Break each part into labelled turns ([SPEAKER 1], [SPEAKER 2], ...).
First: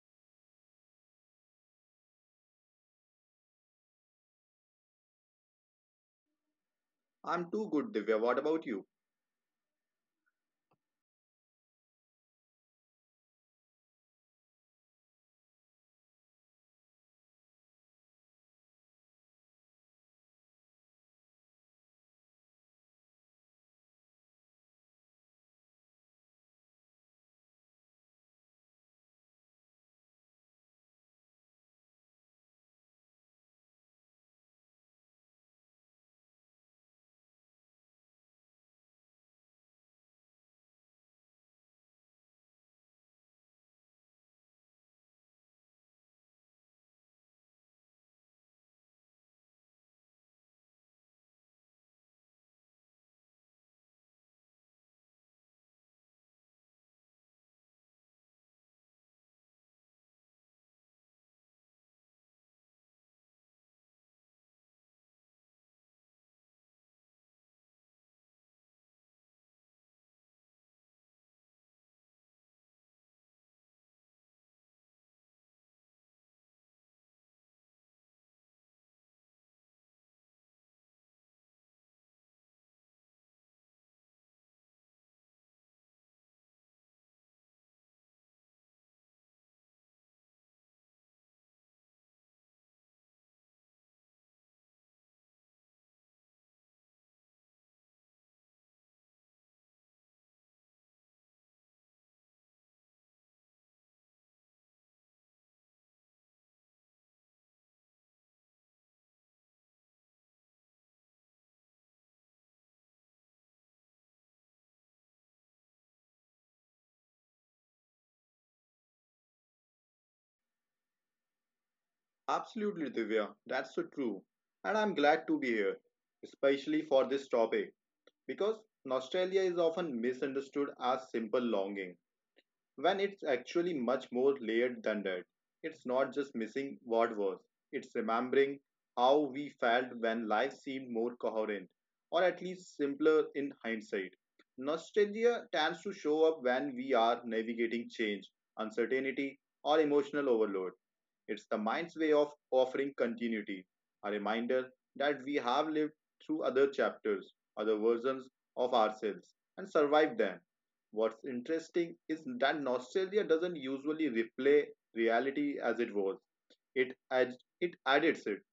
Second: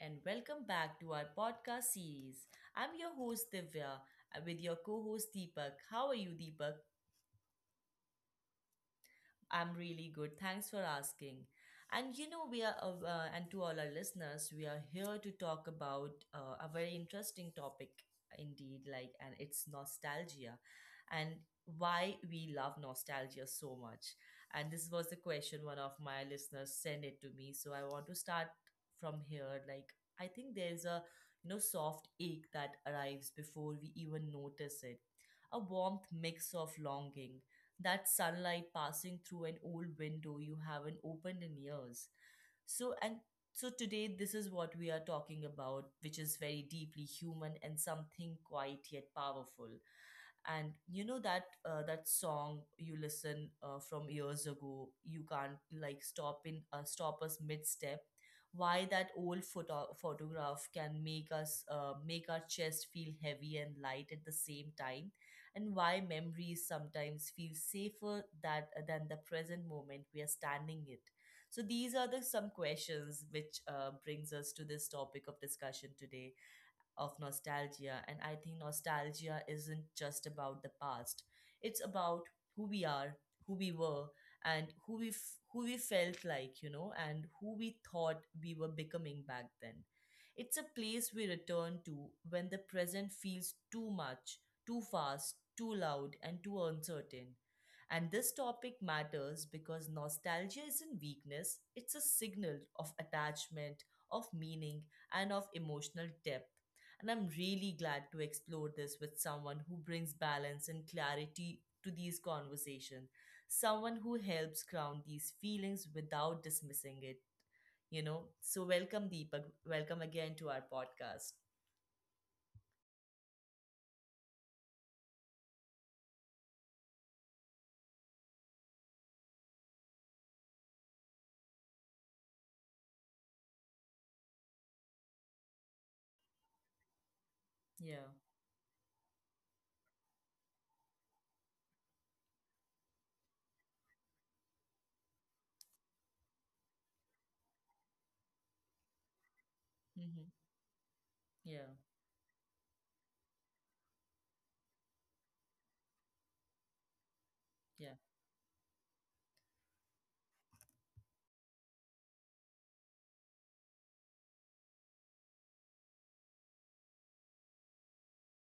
[SPEAKER 1] and welcome back to our podcast series. I'm your host, Divya, with your co host, Deepak. How are you, Deepak?
[SPEAKER 2] I'm too good, Divya. What about you?
[SPEAKER 1] I'm really good. Thanks for asking. And you know, and to all our listeners, we are here to talk about a very interesting topic indeed, like, and it's nostalgia and why we love nostalgia so much. And this was the question one of my listeners sent it to me. So I want to start from here. Like, I think there's a soft ache that arrives before we even notice it. A warmth mix of longing that sunlight passing through an old window you haven't opened in years. So, and so today, this is what we are talking about, which is very deeply human and something quiet yet powerful. And you know that that song you listen from years ago you can't like stop us mid step. Why that old photograph can make us make our chest feel heavy and light at the same time. And why memories sometimes feel safer that than the present moment we are standing it. So these are the some questions which brings us to this topic of discussion today of nostalgia. And I think nostalgia isn't just about the past, it's about who we are, who we were, and who we felt like, and who we thought we were becoming back then. It's a place we return to when the present feels too much, too fast, too loud, and too uncertain. And this topic matters because nostalgia isn't weakness, it's a signal of attachment, of meaning, and of emotional depth. And I'm really glad to explore this with someone who brings balance and clarity to these conversations, someone who helps ground these feelings without dismissing it. So, welcome, Deepak. Welcome again to our podcast.
[SPEAKER 2] Absolutely, Divya. That's so true. And I'm glad to be here, especially for this topic, because nostalgia is often misunderstood as simple longing. When it's actually much more layered than that. It's not just missing what was, it's
[SPEAKER 1] Yeah.
[SPEAKER 2] remembering how we felt when life seemed more coherent, or at least simpler in hindsight. Nostalgia tends to show up when we are navigating change, uncertainty, or
[SPEAKER 1] Hmm.
[SPEAKER 2] emotional overload. It's the
[SPEAKER 1] Yeah.
[SPEAKER 2] mind's way of offering continuity, a reminder that we have lived through other chapters, other
[SPEAKER 1] Yeah.
[SPEAKER 2] versions of ourselves, and survived them. What's interesting is that nostalgia doesn't usually replay reality as it was. It edits it.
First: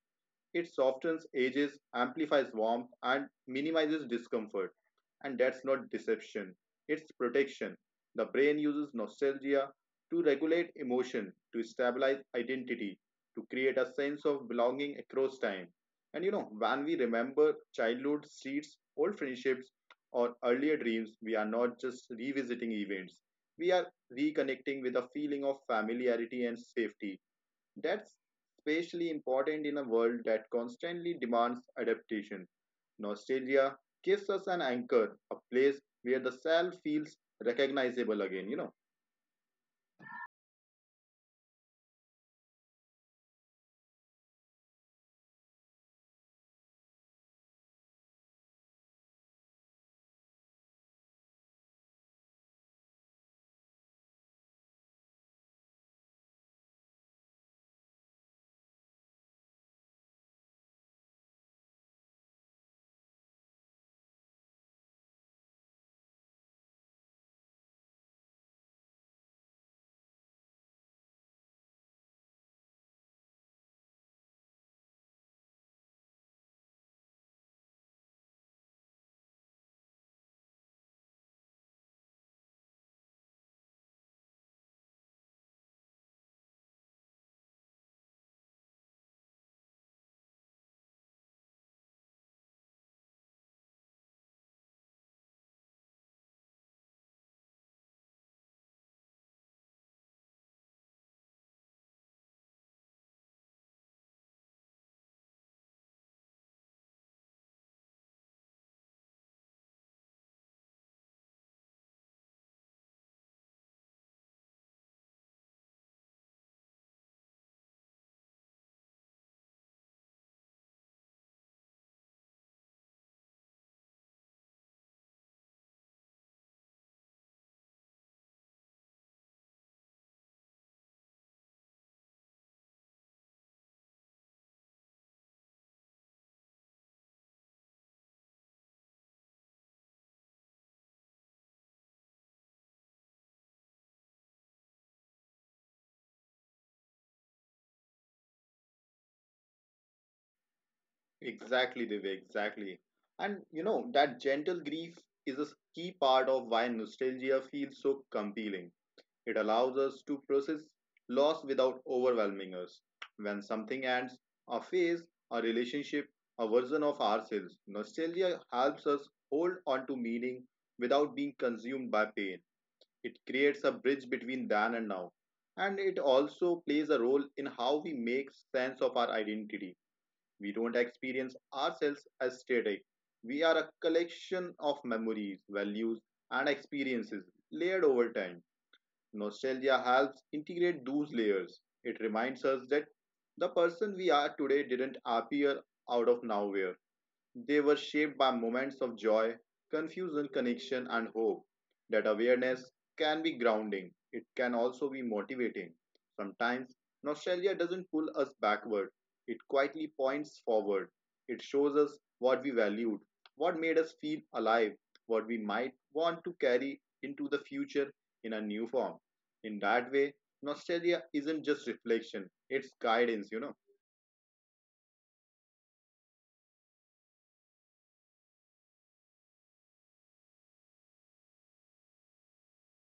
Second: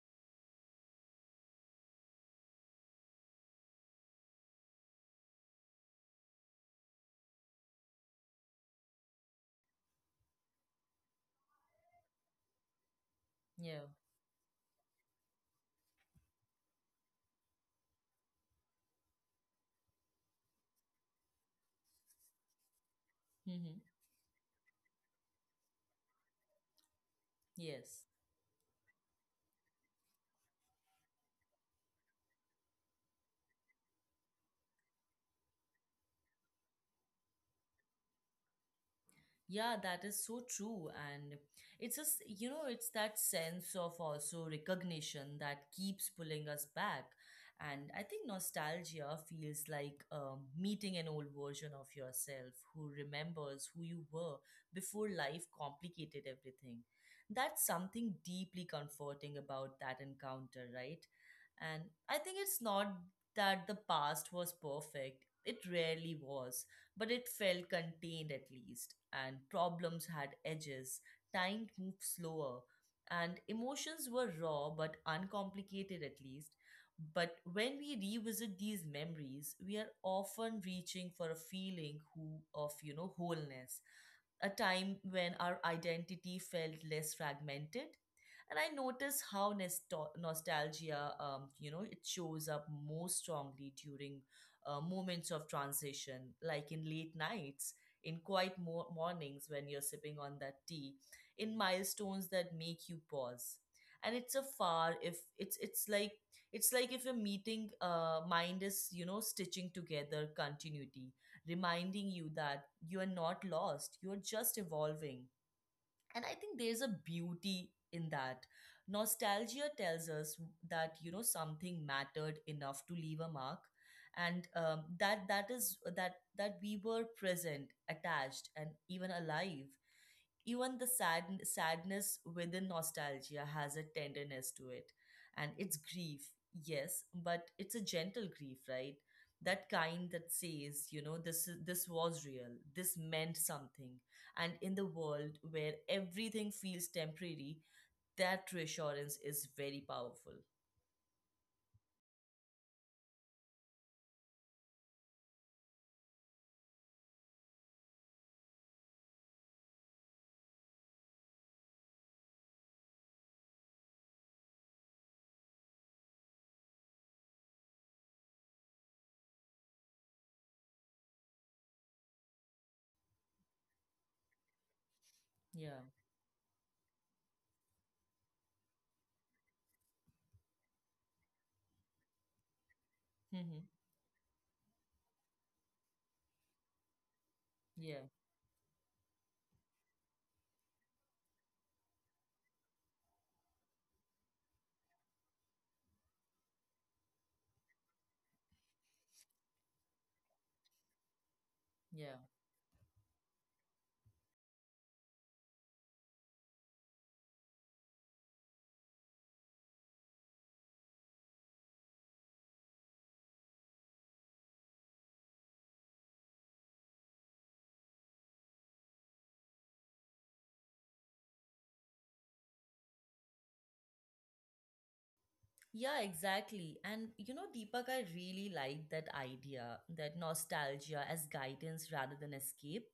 [SPEAKER 2] It softens edges, amplifies warmth, and minimizes discomfort. And that's not deception, it's protection. The brain uses nostalgia to regulate emotion, to stabilize identity, to create
[SPEAKER 1] Yeah.
[SPEAKER 2] a sense of belonging across time. And you know, when we remember childhood, streets, old friendships, or earlier dreams, we are not just revisiting events, we
[SPEAKER 1] Hmm.
[SPEAKER 2] are reconnecting with a feeling of familiarity and safety
[SPEAKER 1] Yes.
[SPEAKER 2] that's especially important in a world that constantly demands adaptation. Nostalgia gives us an anchor, a place where the self feels recognizable again, you know.
[SPEAKER 1] Yeah, that is so true. And it's just, it's that sense of also recognition that keeps pulling us back. And I think nostalgia feels like meeting an old version of yourself who remembers who you were before life complicated everything. That's something deeply comforting about that encounter, right? And I think it's not that the past was perfect, it rarely was, but it felt contained at least, and problems had edges, time moved slower, and emotions were raw but uncomplicated at least. But when we revisit these memories, we are often reaching for a feeling of wholeness, a time when our identity felt less fragmented. And I notice how nostalgia, it shows up most strongly during moments of transition, like in late nights, in quiet mornings when you're sipping on that tea, in milestones that make you pause. And it's like if a meeting mind is stitching together continuity, reminding you that you are not lost, you're just evolving. And I think there's a beauty in that. Nostalgia tells us that, something mattered enough to leave a mark. And that that is that that we were present, attached, and even alive. Even the sadness within nostalgia has a tenderness to it. And it's grief, yes, but it's a gentle grief, right? That kind that says, this was real, this meant something. And in the world where everything feels temporary, that reassurance is very powerful.
[SPEAKER 2] Exactly, Divya, exactly. And you know, that gentle grief is a key part of why nostalgia feels so compelling. It allows us to process loss without overwhelming us. When something ends, a phase, a relationship, a version of ourselves, nostalgia helps us hold on to meaning without being consumed by pain. It creates a bridge between then and now. And
[SPEAKER 1] Yeah.
[SPEAKER 2] it also plays a role in how we make sense of our identity. We don't experience ourselves as static. We are
[SPEAKER 1] Hmm.
[SPEAKER 2] a collection of memories, values, and experiences layered
[SPEAKER 1] Yeah.
[SPEAKER 2] over time. Nostalgia helps integrate those layers. It reminds us that the person we are today didn't appear out of nowhere. They were shaped by moments of joy, confusion, connection, and hope. That
[SPEAKER 1] Yeah.
[SPEAKER 2] awareness can be grounding, it can also be motivating. Sometimes, nostalgia doesn't pull us backward, it quietly points forward. It shows us what we valued, what made us feel alive, what we might want to carry into the future in a new form. In that way, nostalgia isn't just reflection, it's guidance, you know.
[SPEAKER 1] Yeah, exactly. And you know, Deepak, I really like that idea that nostalgia as guidance rather than escape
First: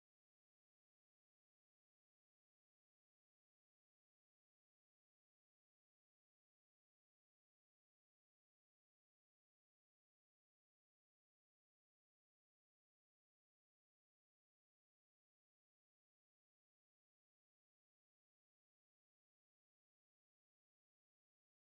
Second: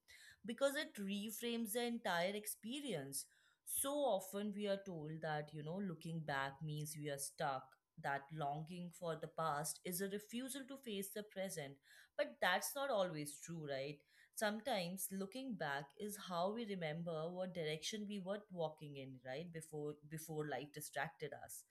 [SPEAKER 1] because it reframes the entire experience. So often we are told that, looking back means we are stuck, that longing for the past is a refusal to face the present. But that's not always true, right? Sometimes looking back is how we remember what direction we were walking in, right? Before life distracted us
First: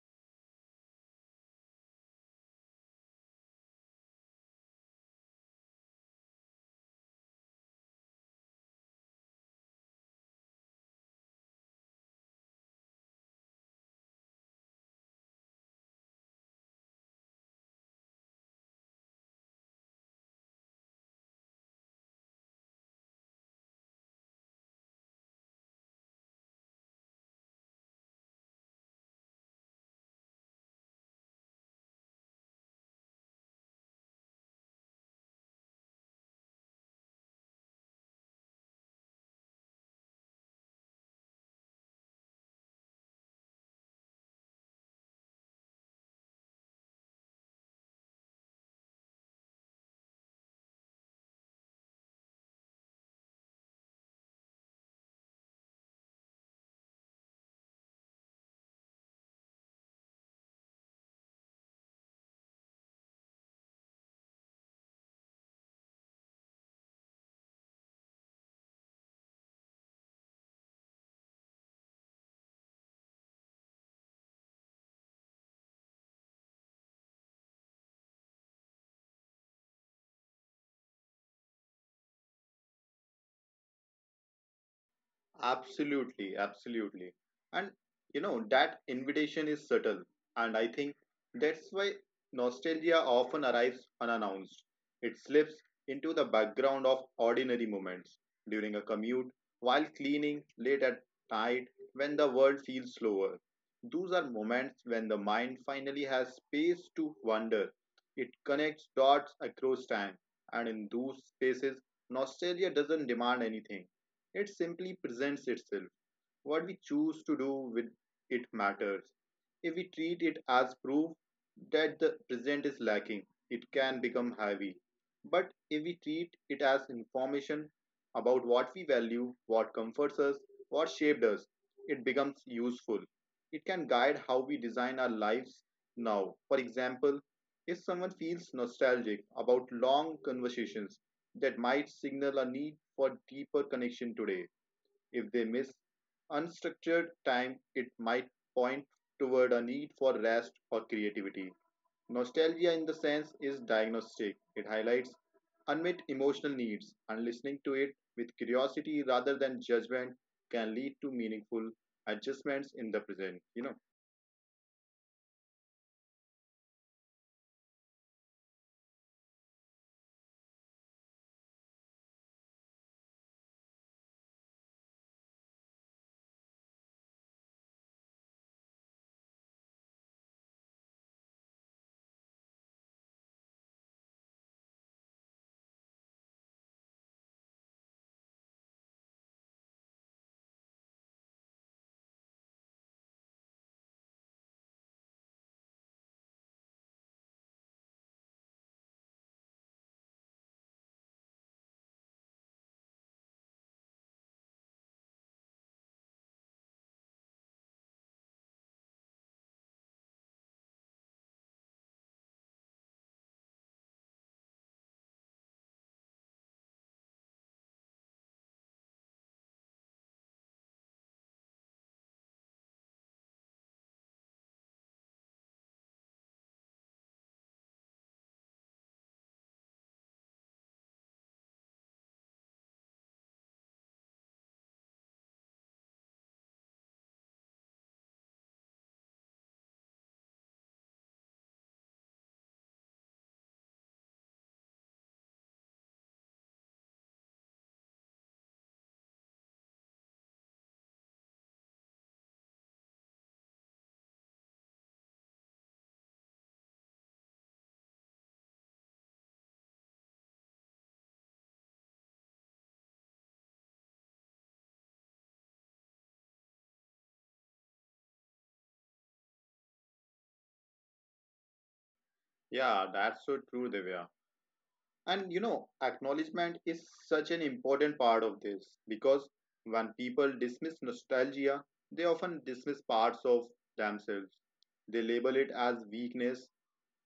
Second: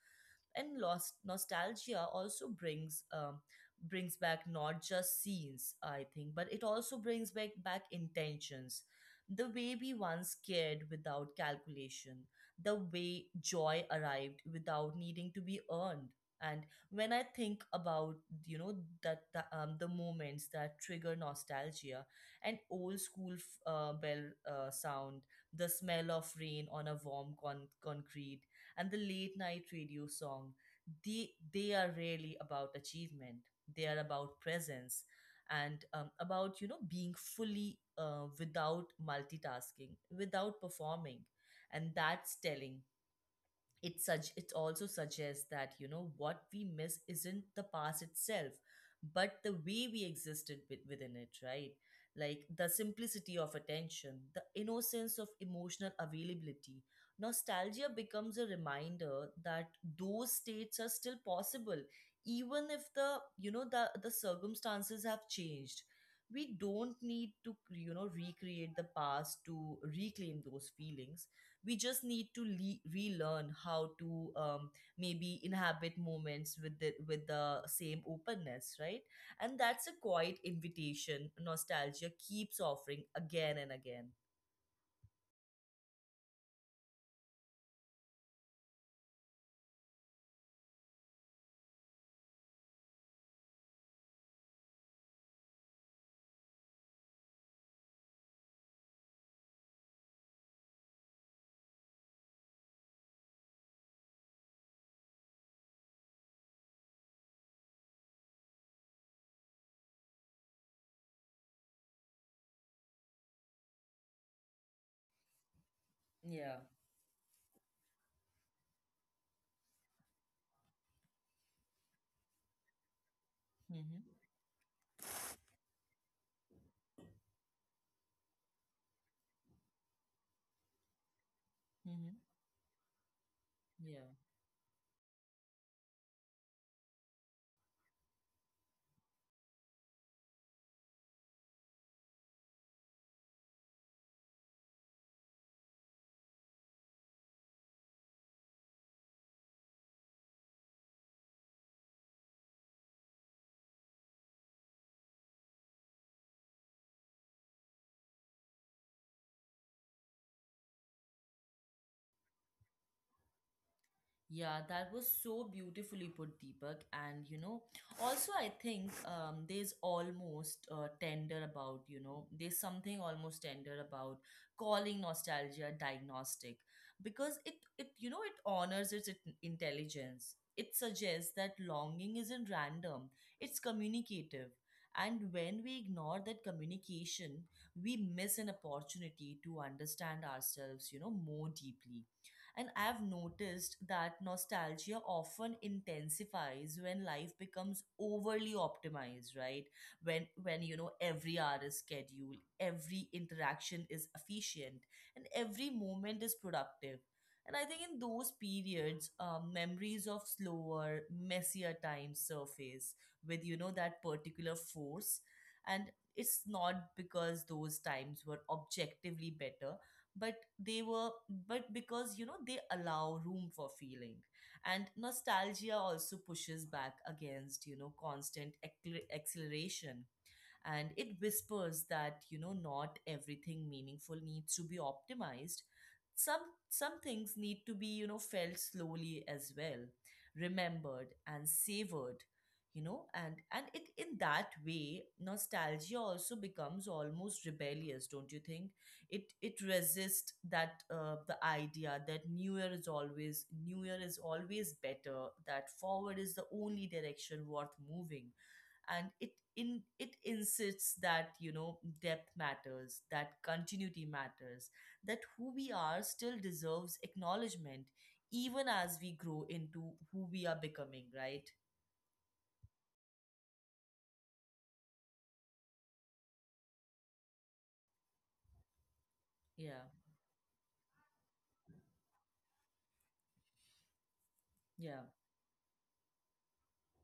[SPEAKER 1] and lost nostalgia also brings brings back not just scenes, I think, but it also brings back intentions, the way we once cared without calculation, the way joy arrived without needing to be earned. And when I think about, you know that the moments that trigger nostalgia, an old school bell sound, the smell of rain on a warm concrete, and the late night radio song, they are really about achievement. They are about presence and, about, being fully, without multitasking, without performing. And that's telling. It also suggests that, what we miss isn't the past itself but the way we existed within it, right? Like the simplicity of attention, the innocence of emotional availability. Nostalgia becomes a reminder that those states are still possible even if the you know the circumstances have changed. We don't need to recreate the past to reclaim those feelings. We just need to relearn how to, maybe inhabit moments with the same openness, right? And that's a quiet invitation nostalgia keeps offering again and again.
[SPEAKER 2] Absolutely, absolutely. And you know, that invitation is subtle. And I think that's why nostalgia often arrives unannounced. It slips into the background of ordinary moments during a commute, while cleaning, late at night, when the world feels slower. Those are moments when the mind finally has space to wander. It connects dots across time. And in those spaces, nostalgia doesn't demand anything, it simply presents itself.
[SPEAKER 1] Yeah.
[SPEAKER 2] What we choose to do with it matters. If we treat it as proof that the present is lacking, it can
[SPEAKER 1] Mm-hmm.
[SPEAKER 2] become heavy. But if we treat it as information about what we value, what comforts us, what shaped us, it
[SPEAKER 1] Mm-hmm.
[SPEAKER 2] becomes useful. It can
[SPEAKER 1] Yeah.
[SPEAKER 2] guide how we design our lives now. For example, if someone feels nostalgic about long conversations, that might signal a need for deeper connection today. If they miss unstructured time, it might point toward a need for rest or creativity. Nostalgia, in the sense, is diagnostic. It highlights unmet emotional needs, and listening to it with curiosity rather than judgment can lead to meaningful adjustments in the present. You know,
[SPEAKER 1] Yeah, that was so beautifully put, Deepak. And you know, also I think, there's almost tender about you know there's something almost tender about calling nostalgia diagnostic, because it you know it honors its intelligence. It suggests that longing isn't random; it's communicative. And when we ignore that communication, we miss an opportunity to understand ourselves, more deeply. And I've noticed that nostalgia often intensifies when life becomes overly optimized, right? When every hour is scheduled, every interaction is efficient, and every moment is productive. And I think in those periods, memories of slower, messier times surface with that particular force. And it's not because those times were objectively better, but they were but because they allow room for feeling. And nostalgia also pushes back against, constant acceleration, and it whispers that, not everything meaningful needs to be optimized. Some some things need to be, felt slowly as well, remembered and savored. You know and and it in that way, nostalgia also becomes almost rebellious, don't you think? It resists that the idea that new year is always better, that forward is the only direction worth moving. And it insists that, depth matters, that continuity matters, that who we are still deserves acknowledgement even as we grow into who we are becoming, right?
[SPEAKER 2] yeah, that's so true, Divya. And you know, acknowledgement is such an important part of this because
[SPEAKER 1] Yeah.
[SPEAKER 2] when people dismiss nostalgia, they often dismiss parts of themselves.
[SPEAKER 1] Yeah.
[SPEAKER 2] They label it as weakness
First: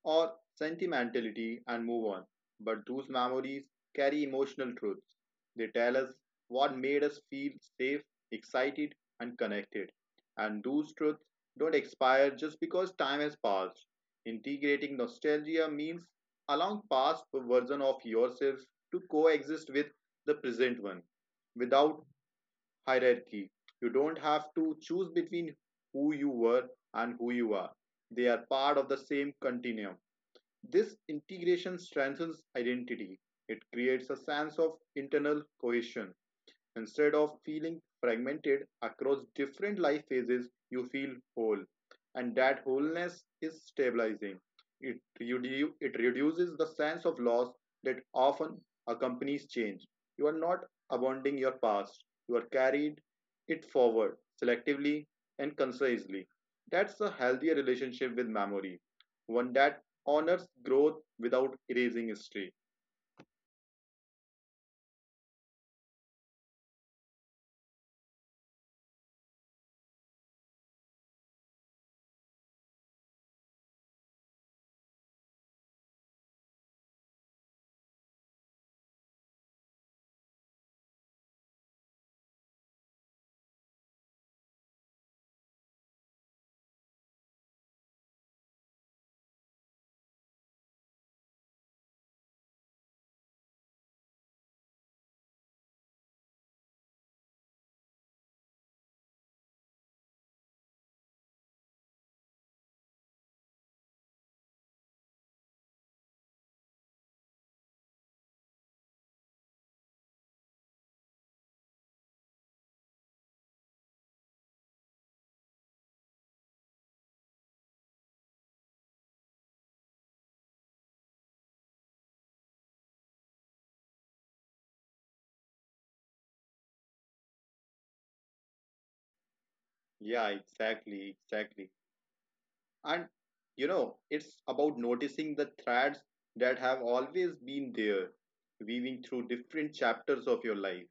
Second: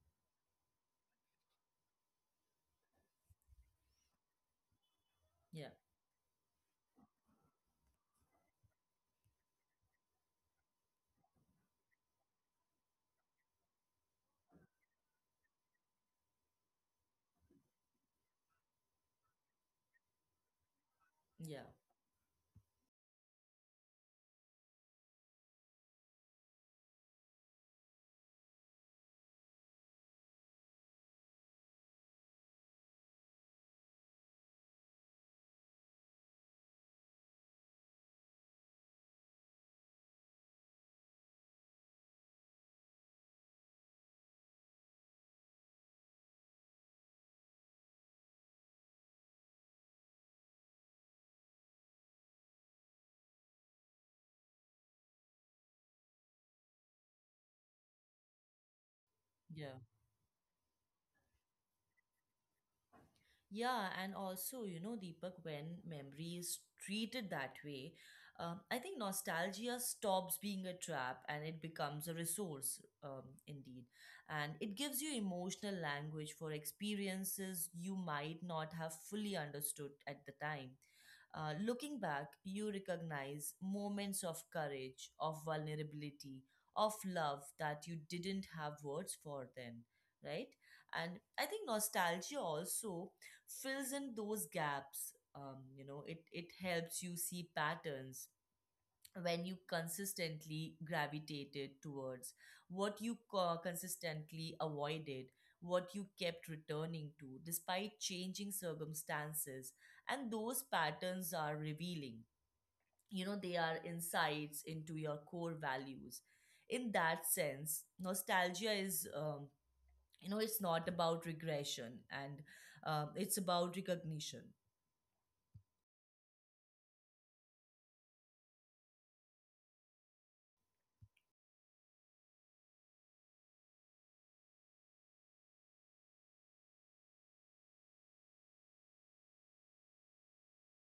[SPEAKER 2] or sentimentality and move on. But those memories carry emotional truths. They
[SPEAKER 1] Yeah.
[SPEAKER 2] tell us what made us feel safe, excited, and connected. And those truths don't expire just because time has passed. Integrating nostalgia means allowing past version of yourself to coexist with the present one
[SPEAKER 1] Yeah.
[SPEAKER 2] without hierarchy. You don't have to choose between who you were and who you are. They are part of the same continuum. This integration strengthens identity; it creates a sense of internal cohesion. Instead of feeling fragmented across different life phases, you feel whole. And that wholeness is stabilizing. It reduces the sense of loss that often accompanies change. You are not abandoning your past, you are carried it forward selectively and concisely. That's a healthier relationship with memory, one
[SPEAKER 1] Yeah.
[SPEAKER 2] that honors growth without erasing history.
[SPEAKER 1] Yeah, and also, you know, Deepak, when memory is treated that way, I think nostalgia stops being a trap and it becomes a resource, indeed. And it gives you emotional language for experiences you might not have fully understood at the time. Looking back, you recognize moments of courage, of vulnerability, of love that you didn't have words for then, right? And I think nostalgia also fills in those gaps. It helps you see patterns, when you consistently gravitated towards what you consistently avoided, what you kept returning to despite changing circumstances. And those patterns are revealing, they are insights into your core values. In that sense, nostalgia is, it's not about regression, and, it's about recognition.
[SPEAKER 2] Yeah, exactly, exactly. And you know, it's about noticing the threads that have always been there, weaving through different chapters of your life.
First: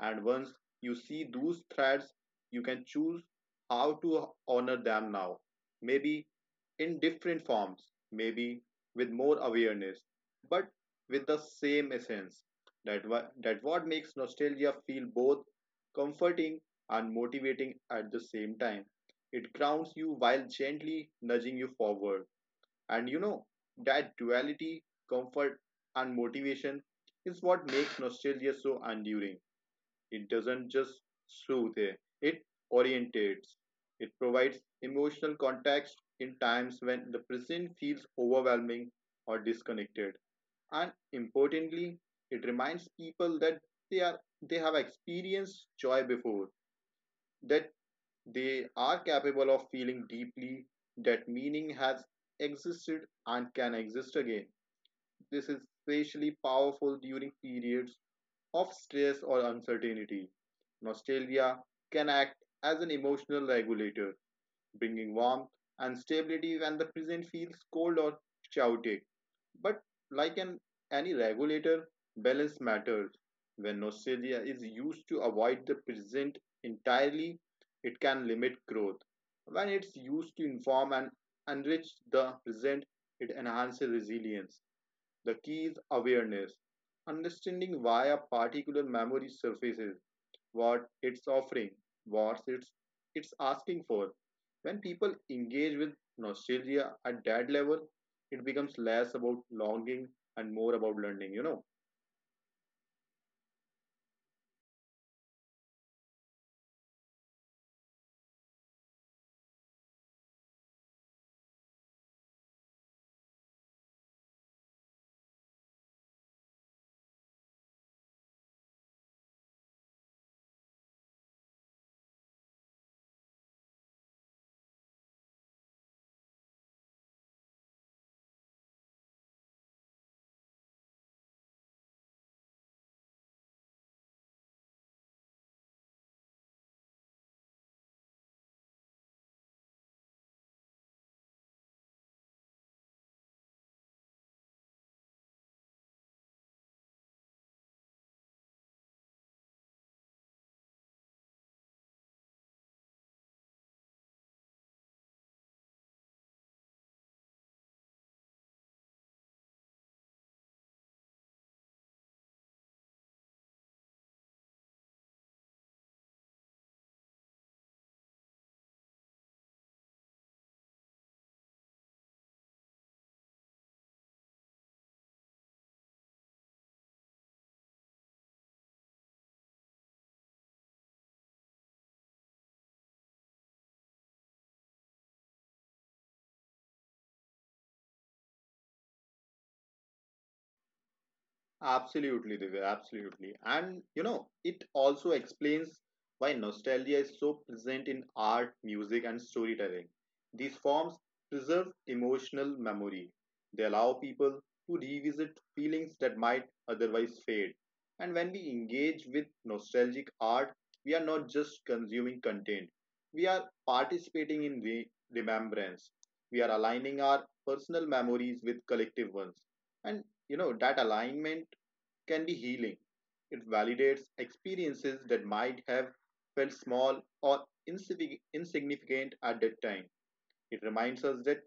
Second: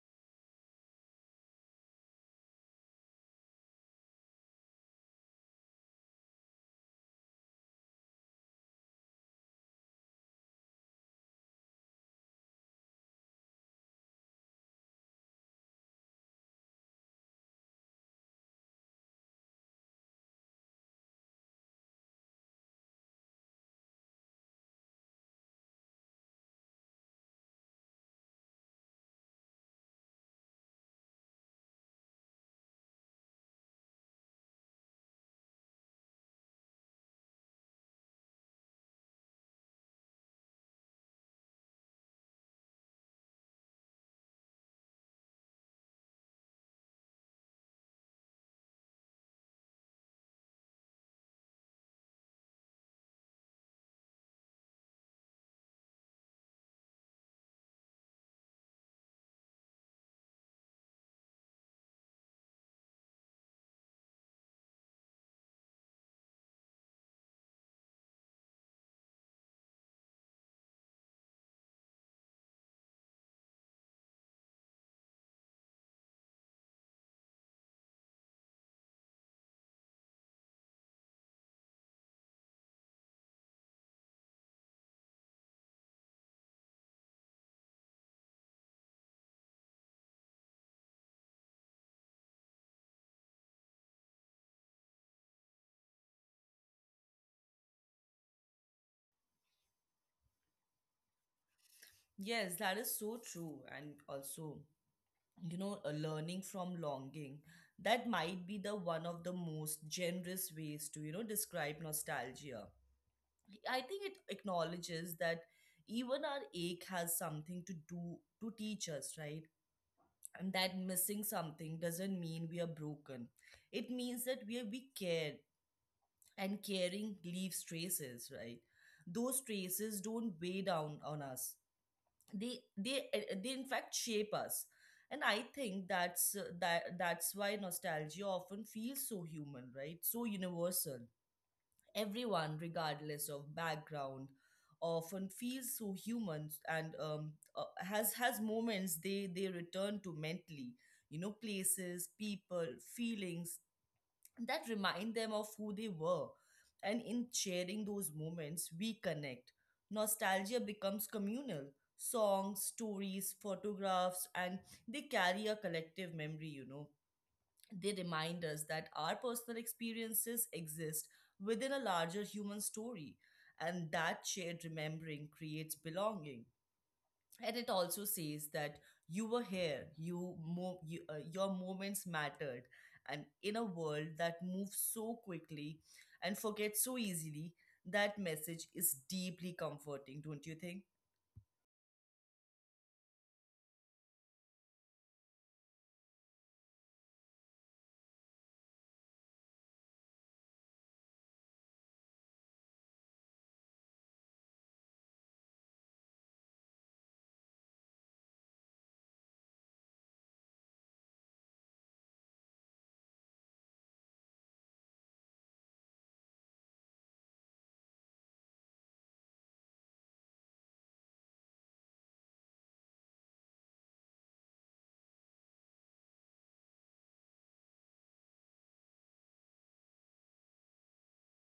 [SPEAKER 2] And once you see those threads, you can choose how to honor them now. Maybe in different forms, maybe with more awareness, but with the same essence. That what makes nostalgia feel both comforting and motivating at the same time. It grounds you while gently nudging you forward. And you know, that duality, comfort, and motivation is what makes nostalgia so enduring. It doesn't just soothe, it orientates. It provides emotional context in times when the present feels overwhelming or disconnected. And importantly, it reminds people that they are they have experienced joy before, that they are capable of feeling deeply, that meaning has existed and can exist again. This is especially powerful during periods of stress or uncertainty. Nostalgia can act as an emotional regulator, bringing warmth and stability when the present feels cold or chaotic. But like an, any regulator, balance matters. When nostalgia is used to avoid the present entirely, it can limit growth. When it's used to inform and enrich the present, it enhances resilience. The key is awareness, understanding why a particular memory surfaces, what it's offering, what it's, it's asking for. When people engage with nostalgia at that level, it becomes less about longing and more about learning, you know.
[SPEAKER 1] Yes, that is so true. And also, a learning from longing, that might be the one of the most generous ways to describe nostalgia. I think it acknowledges that even our ache has something to do to teach us, right? And that missing something doesn't mean we are broken, it means that we care. And caring leaves traces, right? Those traces don't weigh down on us, they in fact shape us. And I think that's why nostalgia often feels so human, right, so universal. Everyone, regardless of background, often feels so human, and, has moments they return to mentally, places, people, feelings that remind them of who they were. And in sharing those moments, we connect. Nostalgia becomes communal. Songs, stories, photographs, and they carry a collective memory. They remind us that our personal experiences exist within a larger human story, and that shared remembering creates belonging. And it also says that you were here you mo, you, your moments mattered. And in a world that moves so quickly and forgets so easily, that message is deeply comforting, don't you think?
[SPEAKER 2] Absolutely, Divya, absolutely. And you know, it also explains why nostalgia is so present in art, music, and storytelling. These forms preserve emotional memory. They allow people to revisit feelings that might otherwise fade. And when we engage with nostalgic art, we are not just consuming content, we are participating in remembrance. We are aligning our personal memories with collective ones. And you know, that alignment can be healing. It validates experiences that might have felt small or insignificant at that time. It reminds us that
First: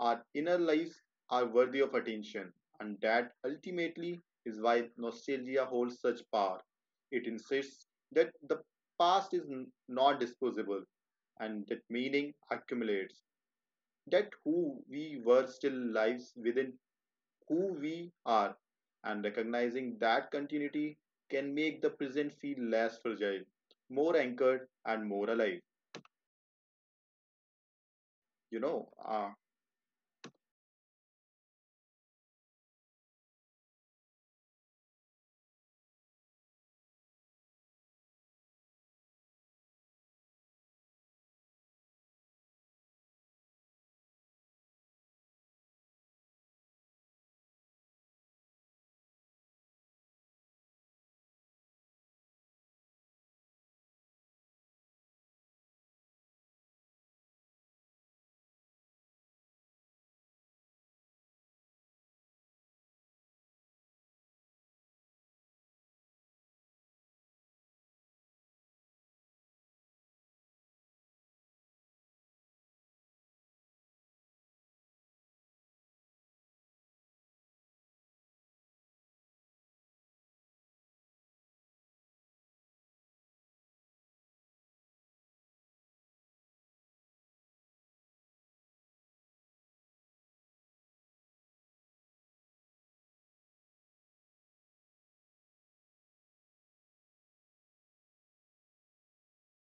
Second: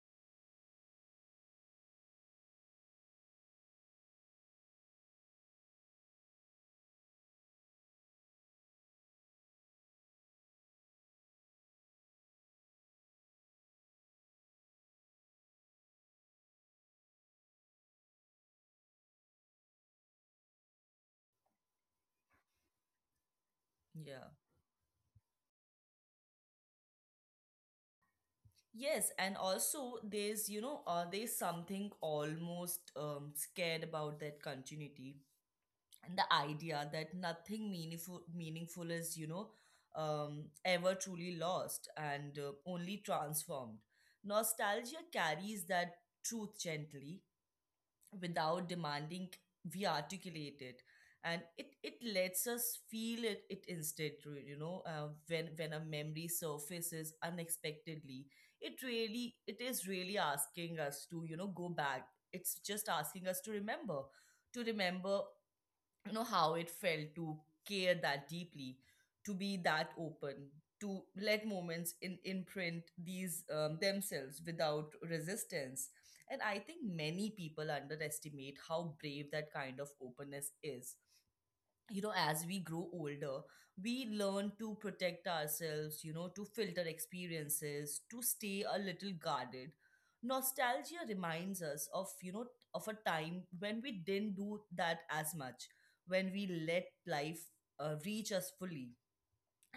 [SPEAKER 2] our inner lives are worthy of attention, and that ultimately is why nostalgia holds such power. It insists that the past is not disposable and that meaning accumulates, that who we were still lives within who we are, and recognizing that continuity can make the present feel less fragile, more
[SPEAKER 1] Yeah.
[SPEAKER 2] anchored, and more alive. You know,
[SPEAKER 1] Yes,
[SPEAKER 2] uh,
[SPEAKER 1] and also there's you know there's something almost scared about that continuity, and the idea that nothing meaningful is, you know, ever truly lost and only transformed. Nostalgia carries that truth gently without demanding we articulate it, and it lets us feel it instead through, you know, when a memory surfaces unexpectedly. It really, it is really asking us to, you know, go back. It's just asking us to remember. To remember, you know, how it felt to care that deeply, to be that open, to let moments in, imprint these themselves without resistance. And I think many people underestimate how brave that kind of openness is. You know, as we grow older, we learn to protect ourselves, you know, to filter experiences, to stay a little guarded. Nostalgia reminds us of, you know, of a time when we didn't do that as much, when we let life reach us fully.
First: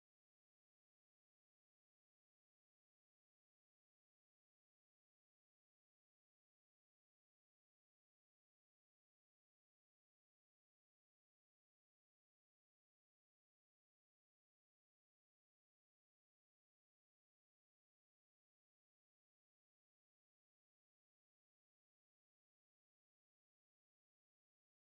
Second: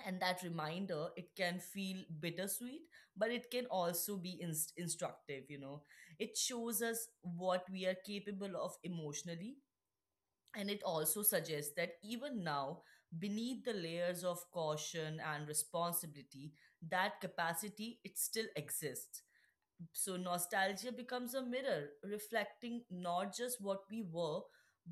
[SPEAKER 1] And that reminder, it can feel bittersweet, but it can also be instructive, you know. It shows us what we are capable of emotionally, and it also suggests that even now, beneath the layers of caution and responsibility, that capacity, it still exists. So nostalgia becomes a mirror reflecting not just what we were,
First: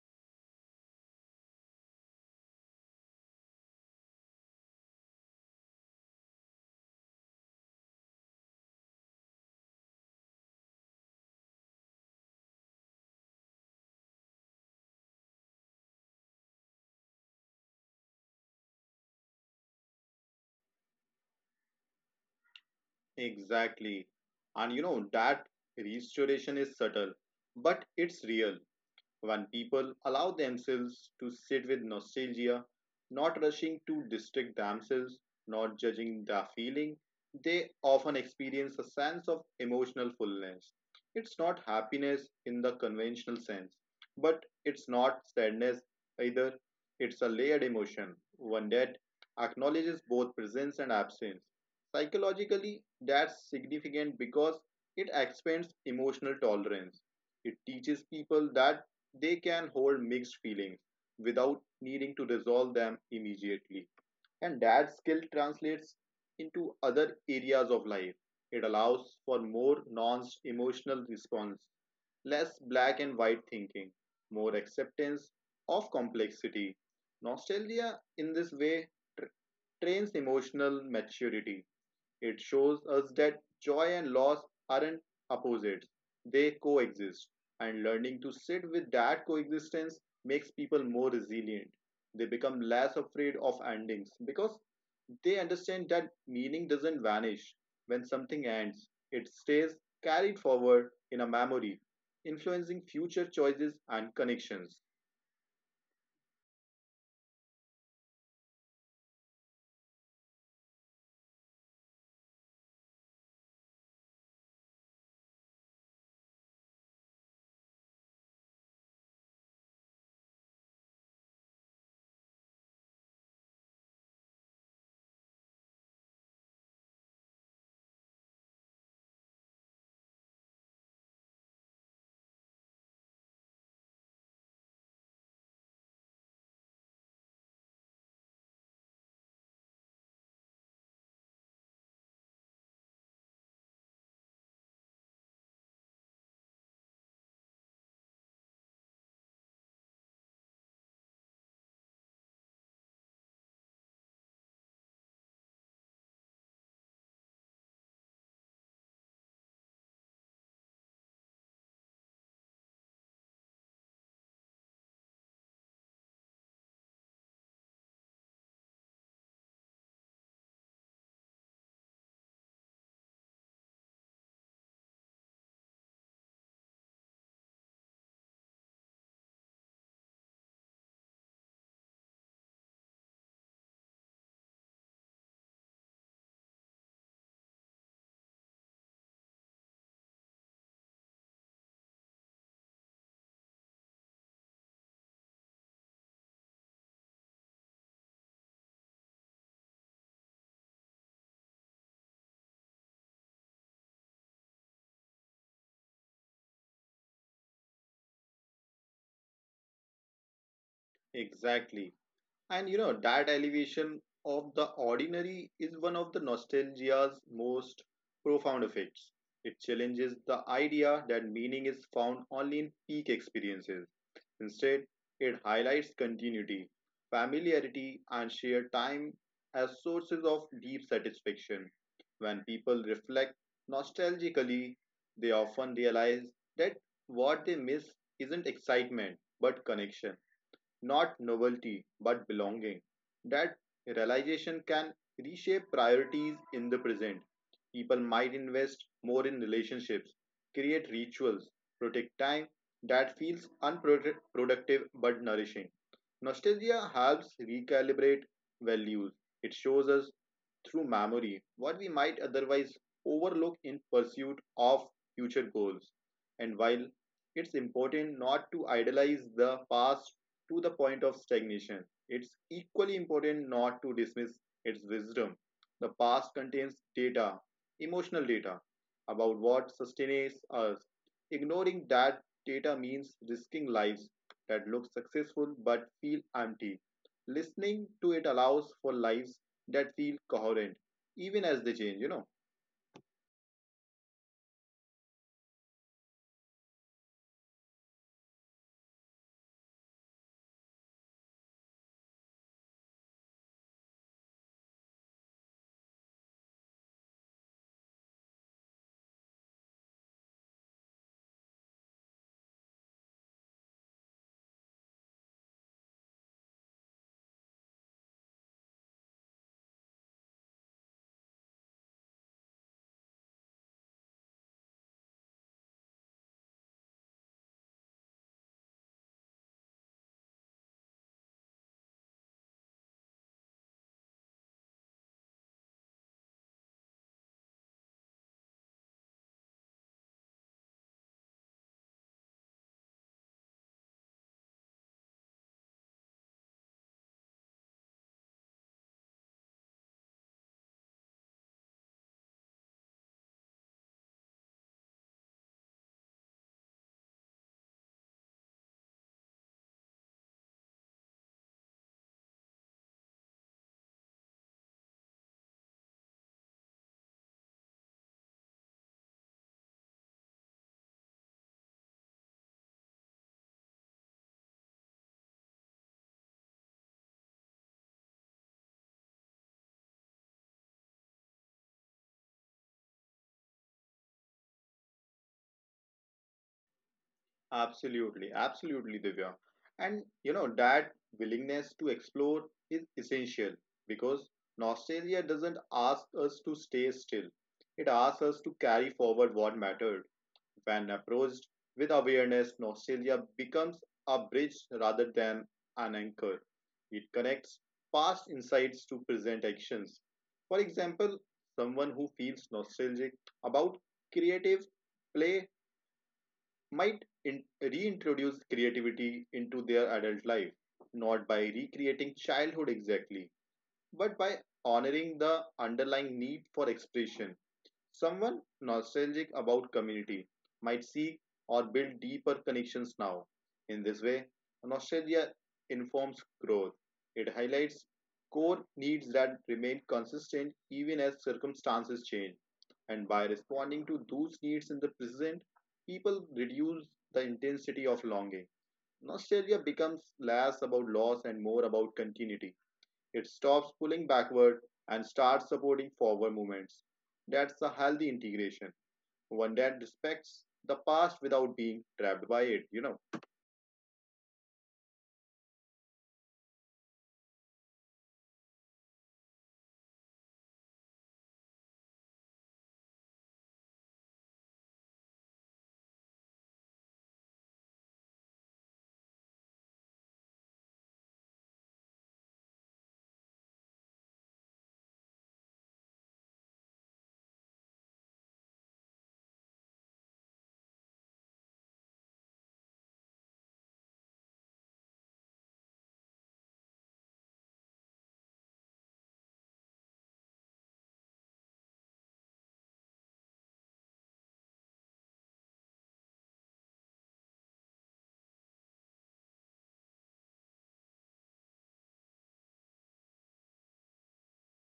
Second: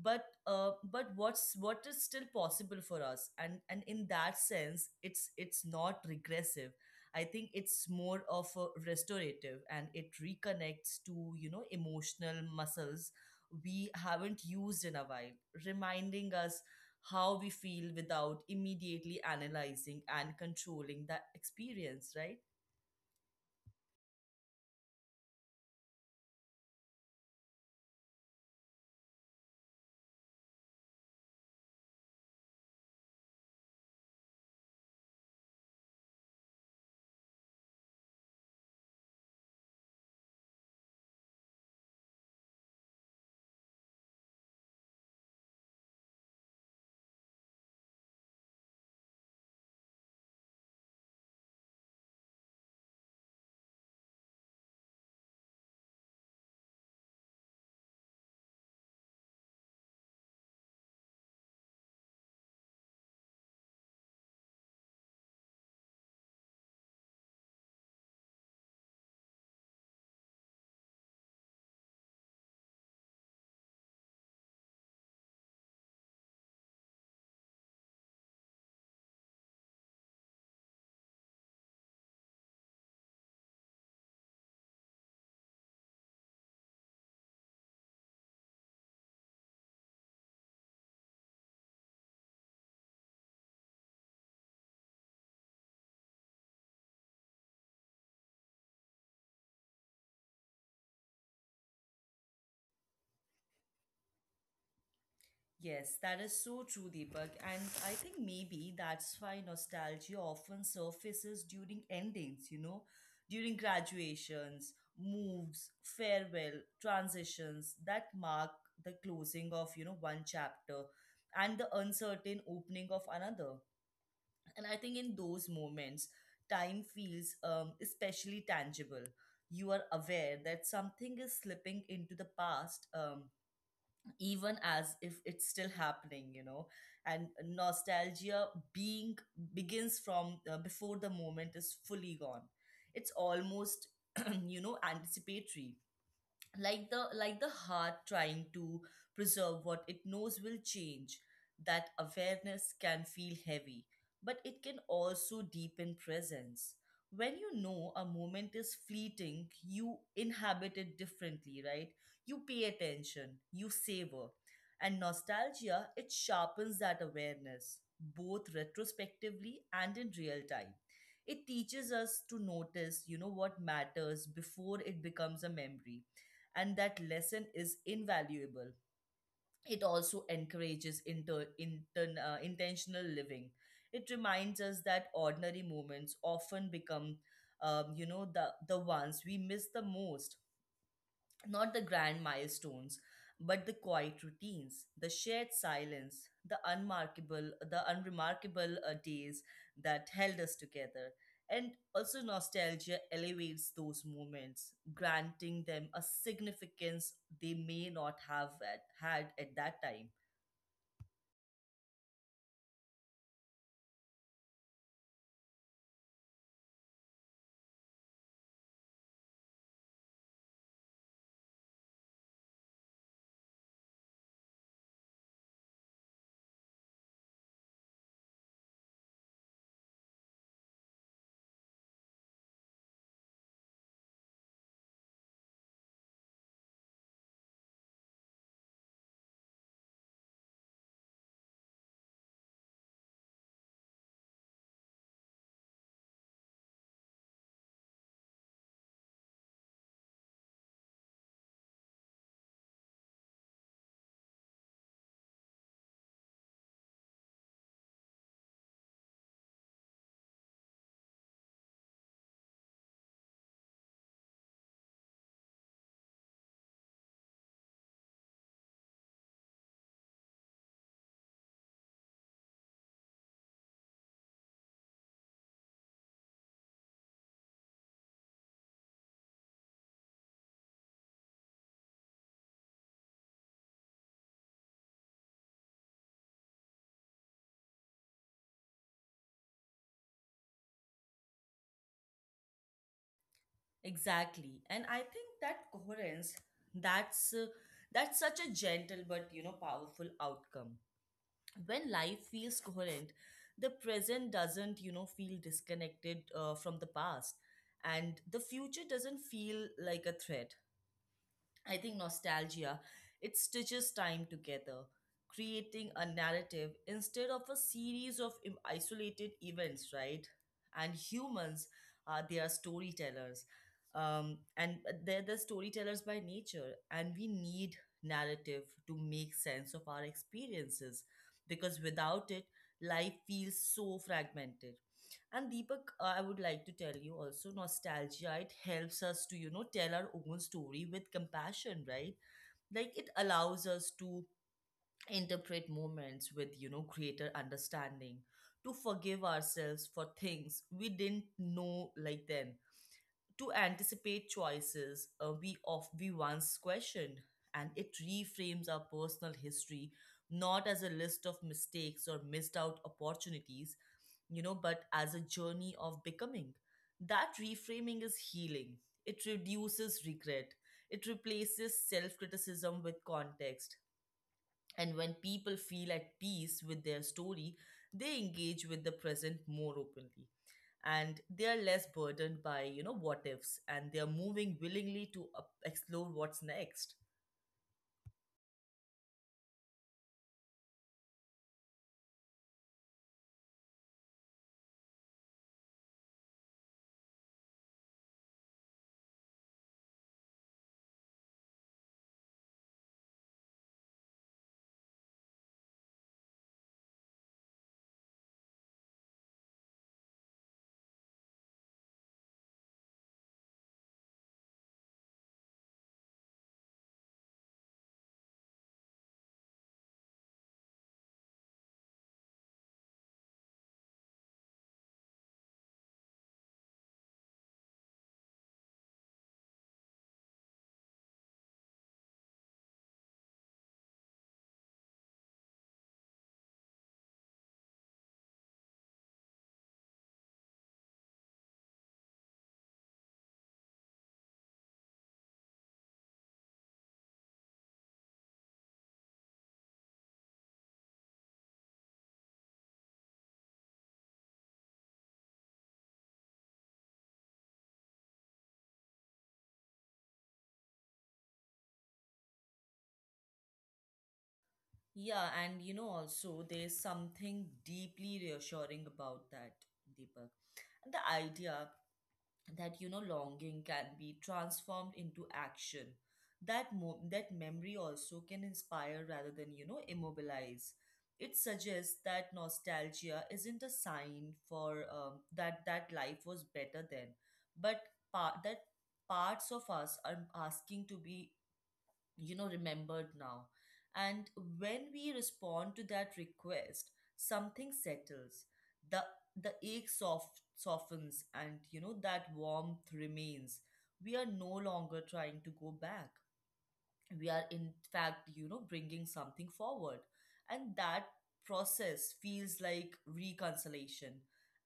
[SPEAKER 1] but what is still possible for us. And in that sense, it's not regressive. I think it's more of a restorative, and it reconnects to, you know, emotional muscles we haven't used in a while, reminding us how we feel without immediately analyzing and controlling that experience, right?
[SPEAKER 2] exactly. And you know, that restoration is subtle, but it's real. When people allow themselves to sit with nostalgia, not rushing to distract themselves, not judging the feeling, they often experience a sense of emotional fullness. It's not happiness in the conventional sense, but it's not sadness either. It's a layered emotion, one that acknowledges both presence and absence. Psychologically, that's significant because it expands emotional tolerance. It teaches people that they can hold mixed feelings without needing to resolve them immediately. And that skill translates into other areas of life. It allows for more non emotional response, less black and white thinking, more acceptance of complexity. Nostalgia, in this way, tr- trains emotional maturity. It shows us that joy and loss aren't opposites, they coexist. And learning to sit with that coexistence makes people more resilient. They become less afraid of endings because they understand that meaning doesn't vanish. When something ends, it stays carried forward in a memory, influencing future choices and connections.
[SPEAKER 1] Yes, that is so true, Deepak. And I think maybe that's why nostalgia often surfaces during endings, you know, during graduations, moves, farewell, transitions that mark the closing of, you know, one chapter and the uncertain opening of another. And I think in those moments, time feels especially tangible. You are aware that something is slipping into the past, even as if it's still happening, you know. And nostalgia, being begins from before the moment is fully gone. It's almost you know, anticipatory, like the heart trying to preserve what it knows will change. That awareness can feel heavy, but it can also deepen presence. When, you know, a moment is fleeting, you inhabit it differently, right? You pay attention, you savor, and nostalgia, it sharpens that awareness both retrospectively and in real time. It teaches us to notice, you know, what matters before it becomes a memory, and that lesson is invaluable. It also encourages intentional living. It reminds us that ordinary moments often become, you know, the ones we miss the most. Not the grand milestones, but the quiet routines, the shared silence, the unremarkable days that held us together. And also, nostalgia elevates those moments, granting them a significance they may not had at that time.
[SPEAKER 2] Exactly. And you know, that elevation of the ordinary is one of the nostalgia's most profound effects. It challenges the idea that meaning is found only in peak experiences. Instead, it highlights continuity, familiarity, and shared time as sources of deep satisfaction. When people reflect nostalgically, they often realize that what they miss isn't excitement but connection, not novelty, but belonging. That realization can reshape priorities in the present. People might invest more in relationships, create rituals, protect time that feels unproductive but nourishing. Nostalgia helps recalibrate values. It shows us through memory what we might otherwise overlook in pursuit of future goals. And while it's important not to idolize the past to the point of stagnation, it's equally important not to dismiss its wisdom. The past contains data, emotional data, about what sustains us. Ignoring that data means risking lives that look successful but feel empty. Listening to it allows for lives that feel coherent even as they change, you know.
[SPEAKER 1] Exactly, and I think that coherence, that's uh, that's such a gentle but, you know, powerful outcome. When life feels coherent, the present doesn't, you know, feel disconnected from the past, and the future doesn't feel like a threat. I think nostalgia, it stitches time together, creating a narrative instead of a series of isolated events, right? And humans, they are storytellers. And they're the storytellers by nature, and we need narrative to make sense of our experiences, because without it, life feels so fragmented. And Deepak, I would like to tell you also, nostalgia, it helps us to, you know, tell our own story with compassion, right? Like it allows us to interpret moments with, you know, greater understanding, to forgive ourselves for things we didn't know like then, to anticipate choices we once questioned. And it reframes our personal history not as a list of mistakes or missed out opportunities, you know, but as a journey of becoming. That reframing is healing. It reduces regret. It replaces self criticism with context. And when people feel at peace with their story, they engage with the present more openly. And they are less burdened by, you know, what ifs, and they are moving willingly to explore what's next.
[SPEAKER 2] Absolutely, absolutely, Divya. And you know, that willingness to explore is essential because nostalgia doesn't ask us to stay still, it asks us to carry forward what mattered. When approached with awareness, nostalgia becomes a bridge rather than an anchor. It connects past insights to present actions. For example, someone who feels nostalgic about creative play might reintroduce creativity into their adult life, not by recreating childhood exactly, but by honoring the underlying need for expression. Someone nostalgic about community might seek or build deeper connections now. In this way, nostalgia informs growth. It highlights core needs that remain consistent even as circumstances change. And by responding to those needs in the present, people reduce the intensity of longing. Nostalgia becomes less about loss and more about continuity. It stops pulling backward and starts supporting forward movements. That's a healthy integration, one that respects the past without being trapped by it.
[SPEAKER 1] Yeah, and you know, also there's something deeply reassuring about that, Deepak. The idea that, you know, longing can be transformed into action. That memory also can inspire rather than, you know, immobilize. It suggests that nostalgia isn't a sign for that life was better then, but part that parts of us are asking to be, you know, remembered now. And when we respond to that request, something settles. The the ache softens, and you know, that warmth remains. We are no longer trying to go back, we are, in fact, you know, bringing something forward. And that process feels like reconciliation,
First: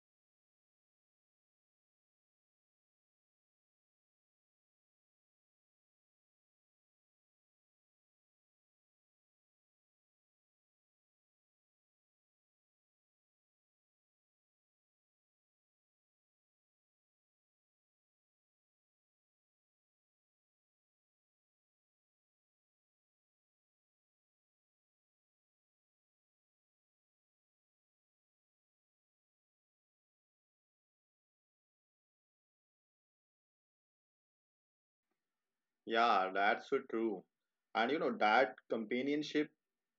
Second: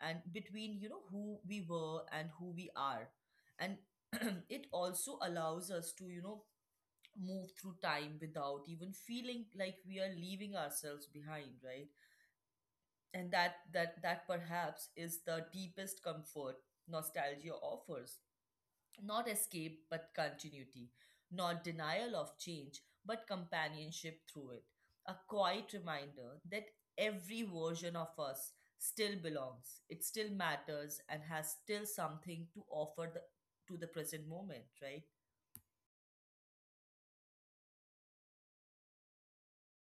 [SPEAKER 1] and between, you know, who we were and who we are. And it also allows us to, you know, move through time without even feeling like we are leaving ourselves behind, right? And that perhaps is the deepest comfort nostalgia offers. Not escape, but continuity. Not denial of change, but companionship through it. A quiet reminder that every version of us still belongs, it still matters, and has still something to offer the to the present moment, right?
[SPEAKER 2] Yeah, that's so true. And you know, that companionship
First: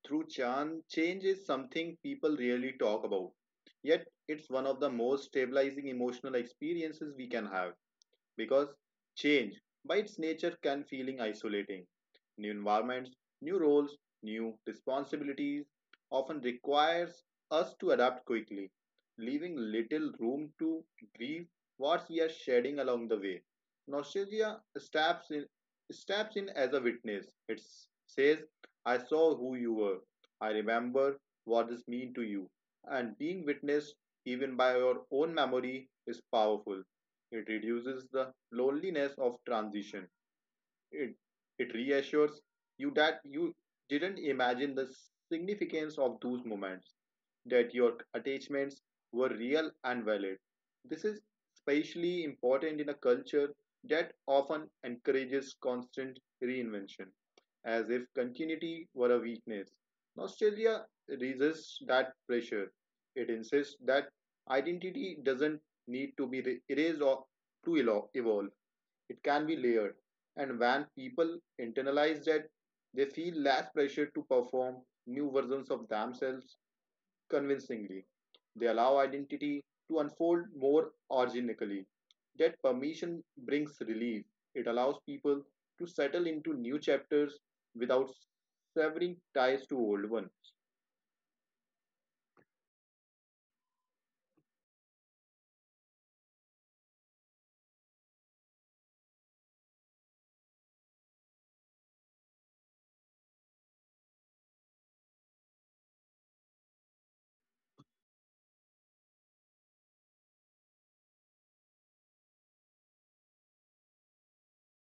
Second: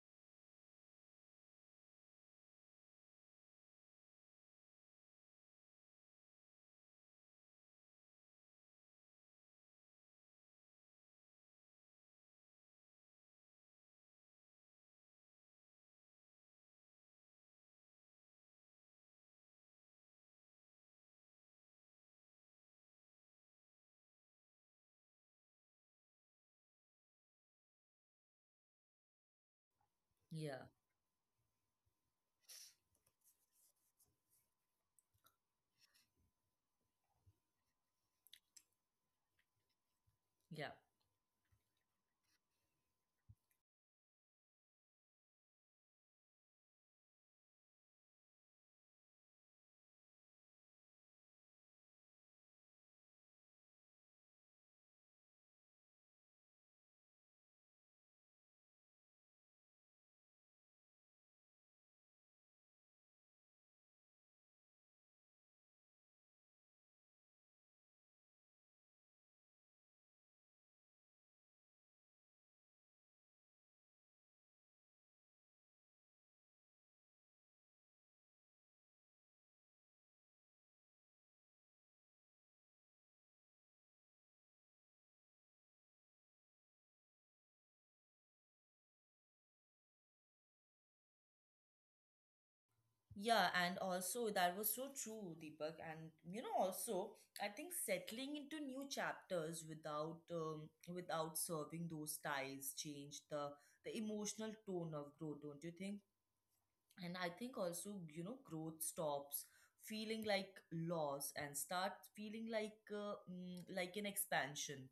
[SPEAKER 2] through change is something people rarely talk about. Yet, it's one of the most stabilizing emotional experiences we can have because change, by its nature, can feeling isolating. New environments, new roles, new responsibilities often requires us to adapt quickly, leaving little room to grieve what we are shedding along the way. Nostalgia steps in as a witness. It says, "I saw who you were. I
[SPEAKER 1] Yeah.
[SPEAKER 2] remember what this mean to you." And being witnessed even by your own memory is powerful. It reduces the loneliness of transition.
[SPEAKER 1] Yeah.
[SPEAKER 2] It, it reassures you that you didn't imagine the significance of those moments that your attachments were real and valid. This is especially important in a culture that often encourages constant reinvention, as if continuity were a weakness. Nostalgia resists that pressure. It insists that identity doesn't need to be erased or to evolve, it can be layered. And when people internalize that, they feel less pressure to perform new versions of themselves convincingly, they allow identity to unfold more organically. That permission brings relief. It allows people to settle into new chapters without severing ties to old ones.
[SPEAKER 1] Yeah, and also that was so true, Deepak. And you know, also I think settling into new chapters without without serving those ties changed the emotional tone of growth, don't you think? And I think also, you know, growth stops feeling like loss and start feeling like like an expansion.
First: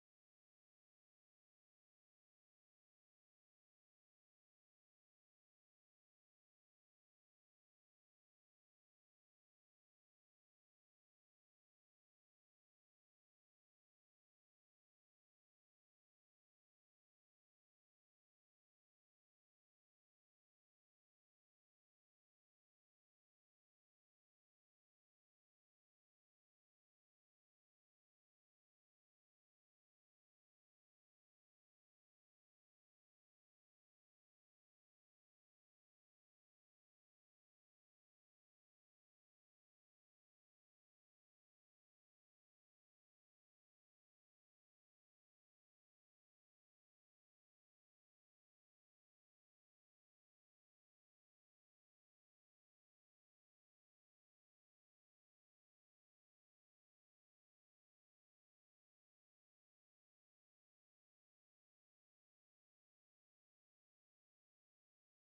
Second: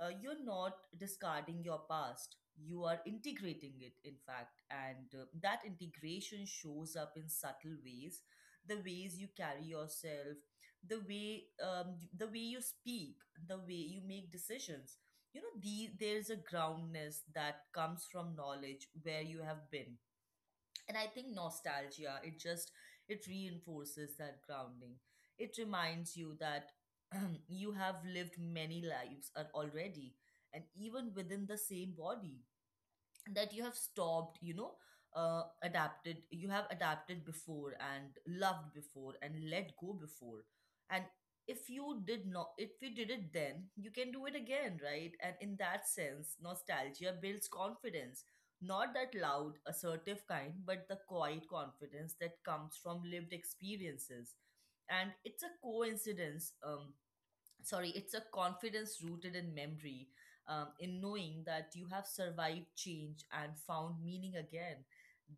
[SPEAKER 1] Uh, you're not discarding your past, you are integrating it, in fact. And that integration shows up in subtle ways: the ways you carry yourself, the way the way you speak, the way you make decisions. You know, there's a groundness that comes from knowledge where you have been. And I think nostalgia, it just, it reinforces that grounding. It reminds you that you have lived many lives already, and even within the same body, that you have stopped you know, adapted you have adapted before, and loved before, and let go before. And if you did not if you did it then, you can do it again, right? And in that sense, nostalgia builds confidence, not that loud assertive kind, but the quiet confidence that comes from lived experiences. And it's a confidence rooted in memory, in knowing that you have survived change and found meaning again.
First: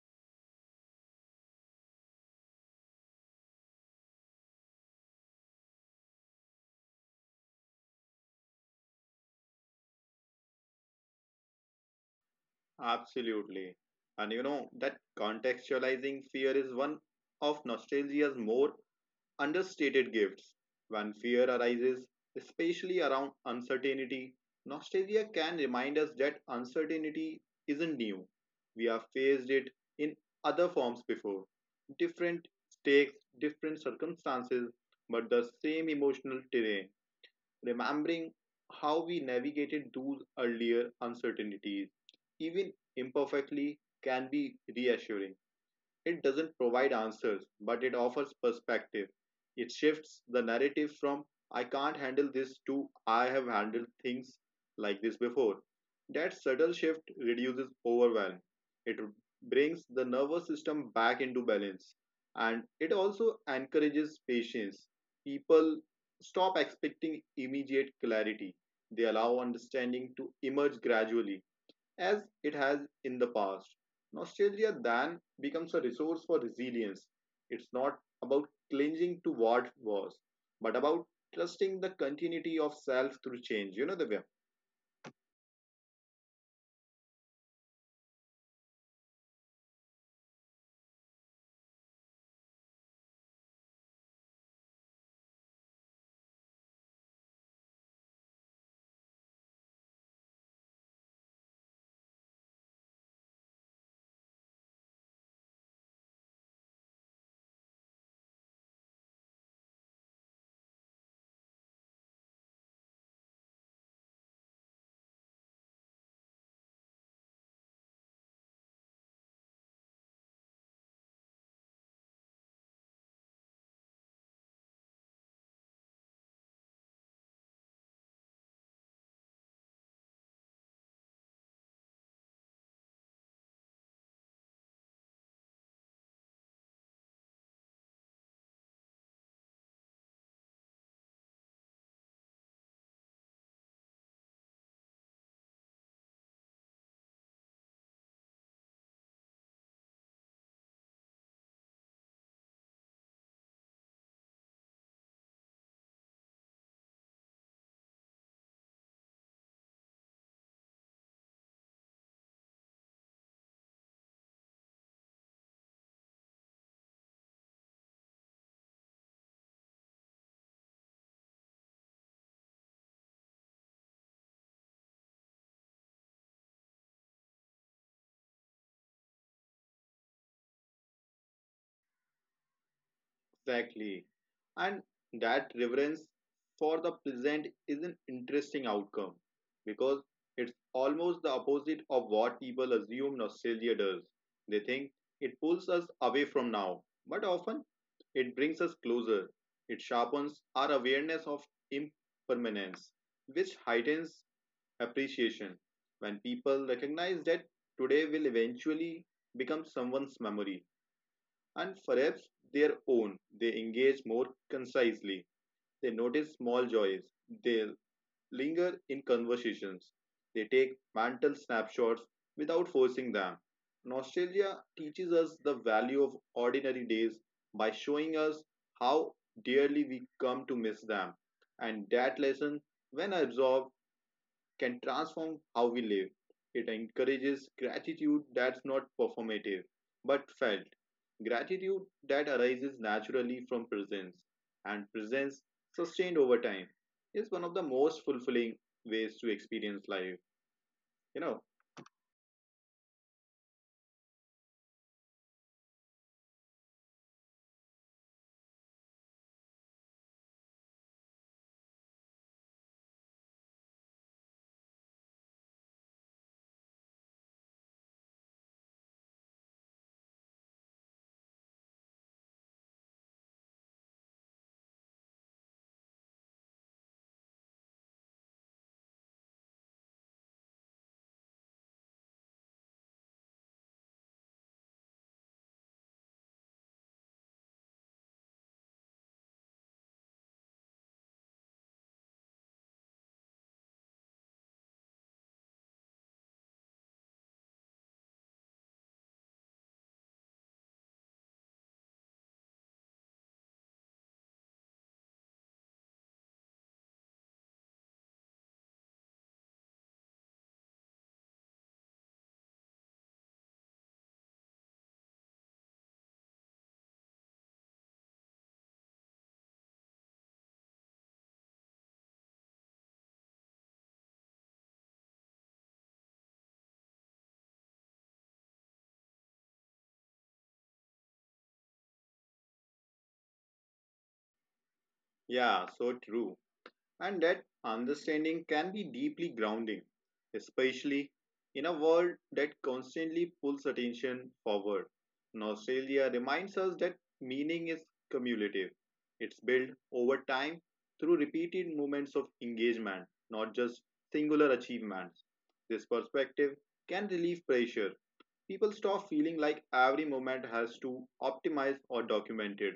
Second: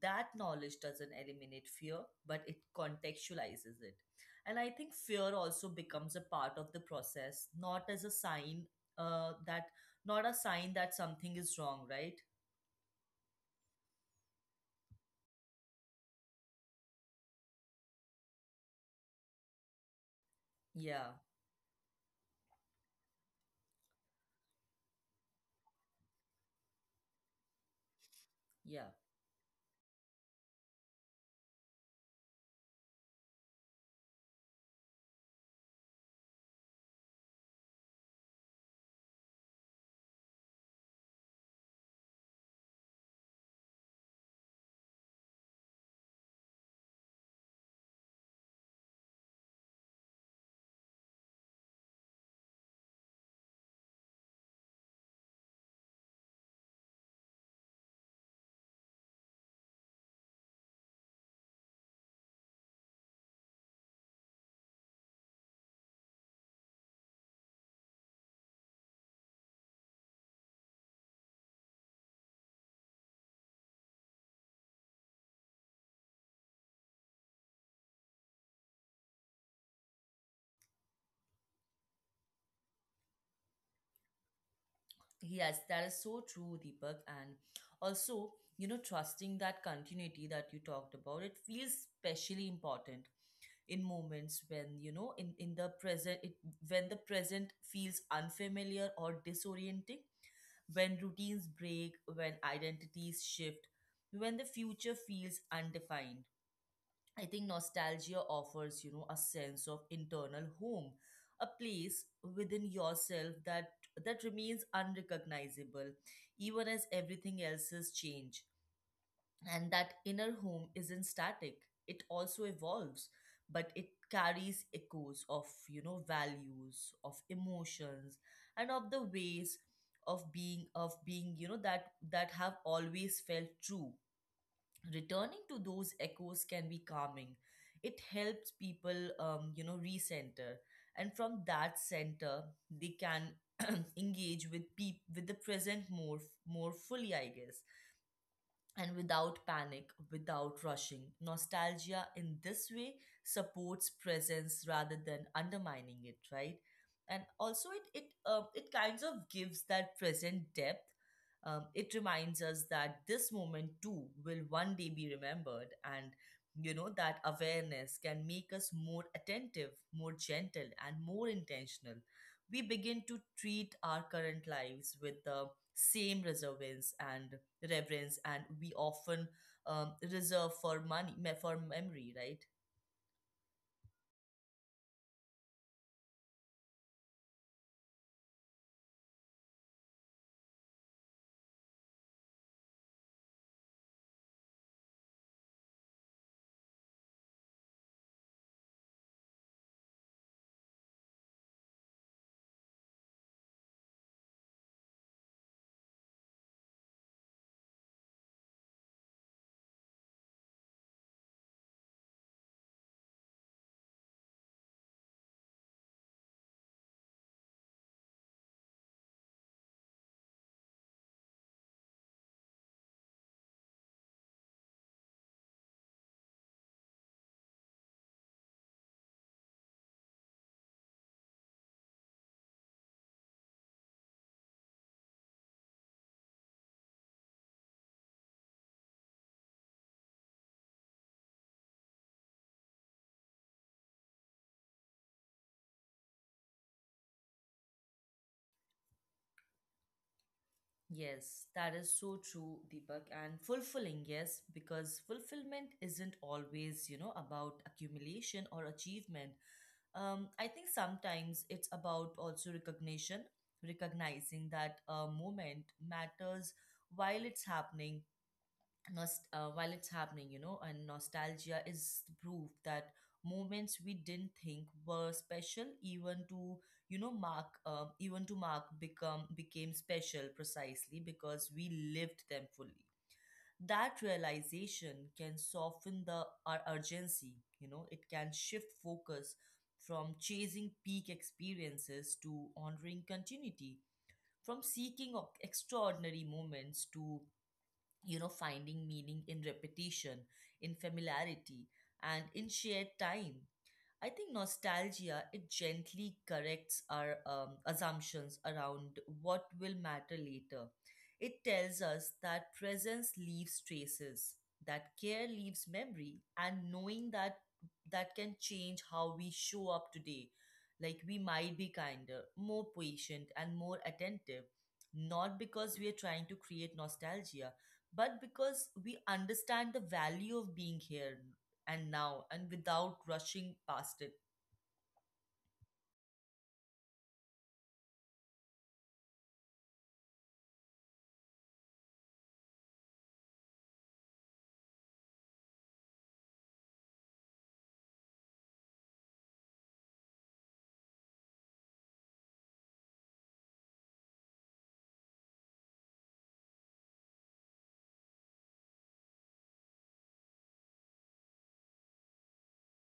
[SPEAKER 1] That knowledge doesn't eliminate fear, but it contextualizes it. And I think fear also becomes a part of the process, not as a sign that not a sign that something is wrong, right?
[SPEAKER 2] Absolutely. And you know, that contextualizing fear is one of nostalgia's more understated gifts.
[SPEAKER 1] Yeah.
[SPEAKER 2] When fear arises, especially around uncertainty, nostalgia can remind us that uncertainty isn't new. We
[SPEAKER 1] Yeah.
[SPEAKER 2] have faced it in other forms before. Different stakes, different circumstances, but the same emotional terrain. Remembering how we navigated those earlier uncertainties, even imperfectly, can be reassuring. It doesn't provide answers, but it offers perspective. It shifts the narrative from I can't handle this to I have handled things like this before. That subtle shift reduces overwhelm. It brings the nervous system back into balance and it also encourages patience. People stop expecting immediate clarity, they allow understanding to emerge gradually as it has in the past. Nostalgia then becomes a resource for resilience. It's not about clinging to what was, but about trusting the continuity of self through change. You know the way
[SPEAKER 1] Yes, that is so true, Deepak. And also, you know, trusting that continuity that you talked about, it feels especially important in moments when, you know, in the present when the present feels unfamiliar or disorienting, when routines break, when identities shift, when the future feels undefined. I think nostalgia offers, you know, a sense of internal home, a place within yourself that remains unrecognizable even as everything else has changed. And that inner home isn't static, it also evolves, but it carries echoes of, you know, values, of emotions, and of the ways of being, you know, that have always felt true. Returning to those echoes can be calming. It helps people, you know, recenter. And from that center, they can engage with with the present more fully, I guess, and without panic, without rushing. Nostalgia in this way supports presence rather than undermining it, right? And also, it it kinds of gives that present depth. It reminds us that this moment too will one day be remembered, and you know, that awareness can make us more attentive, more gentle, and more intentional. We begin to treat our current lives with the same reservance and reverence and we often reserve for for memory, right?
[SPEAKER 2] exactly, and that reverence for the present is an interesting outcome because it's almost the opposite of what people assume nostalgia does. They think it pulls us away from now, but often it brings us closer. It sharpens our awareness of impermanence, which heightens appreciation. When people recognize that today will eventually become someone's memory and perhaps their own, they engage more concisely. They notice small joys. They linger in conversations. They take mental snapshots without forcing them. Nostalgia teaches us the value of ordinary days by showing us how dearly we come to miss them. And that lesson, when absorbed, can transform how we live. It encourages gratitude that's not performative, but felt. Gratitude that arises naturally from presence, and presence sustained over time is one of the most fulfilling ways to experience life. You
[SPEAKER 1] Yes,
[SPEAKER 2] know,
[SPEAKER 1] that is so true, Deepak. And fulfilling, yes, because fulfillment isn't always, you know, about accumulation or achievement. Um, I think sometimes it's about also recognition, recognizing that a moment matters while it's happening, while it's happening, you know. And nostalgia is the proof that moments we didn't think were special, even to you know mark, even to mark, become became special precisely because we lived them fully. That realization can soften the our urgency. You know, it can shift focus from chasing peak experiences to honoring continuity, from seeking of extraordinary moments to, you know, finding meaning in repetition, in familiarity, and in shared time. I think nostalgia, it gently corrects our assumptions around what will matter later. It tells us that presence leaves traces, that care leaves memory, and knowing that can change how we show up today. Like we might be kinder, more patient, and more attentive, not because we are trying to create nostalgia, but because we understand the value of being here and now and without rushing past it.
[SPEAKER 2] yeah, so true. And that understanding can be deeply grounding, especially in a world that constantly pulls attention forward. Nostalgia reminds us that meaning is cumulative, it's built over time through repeated moments of engagement, not just singular achievements. This perspective can relieve pressure. People stop feeling like every moment has to optimize or document it.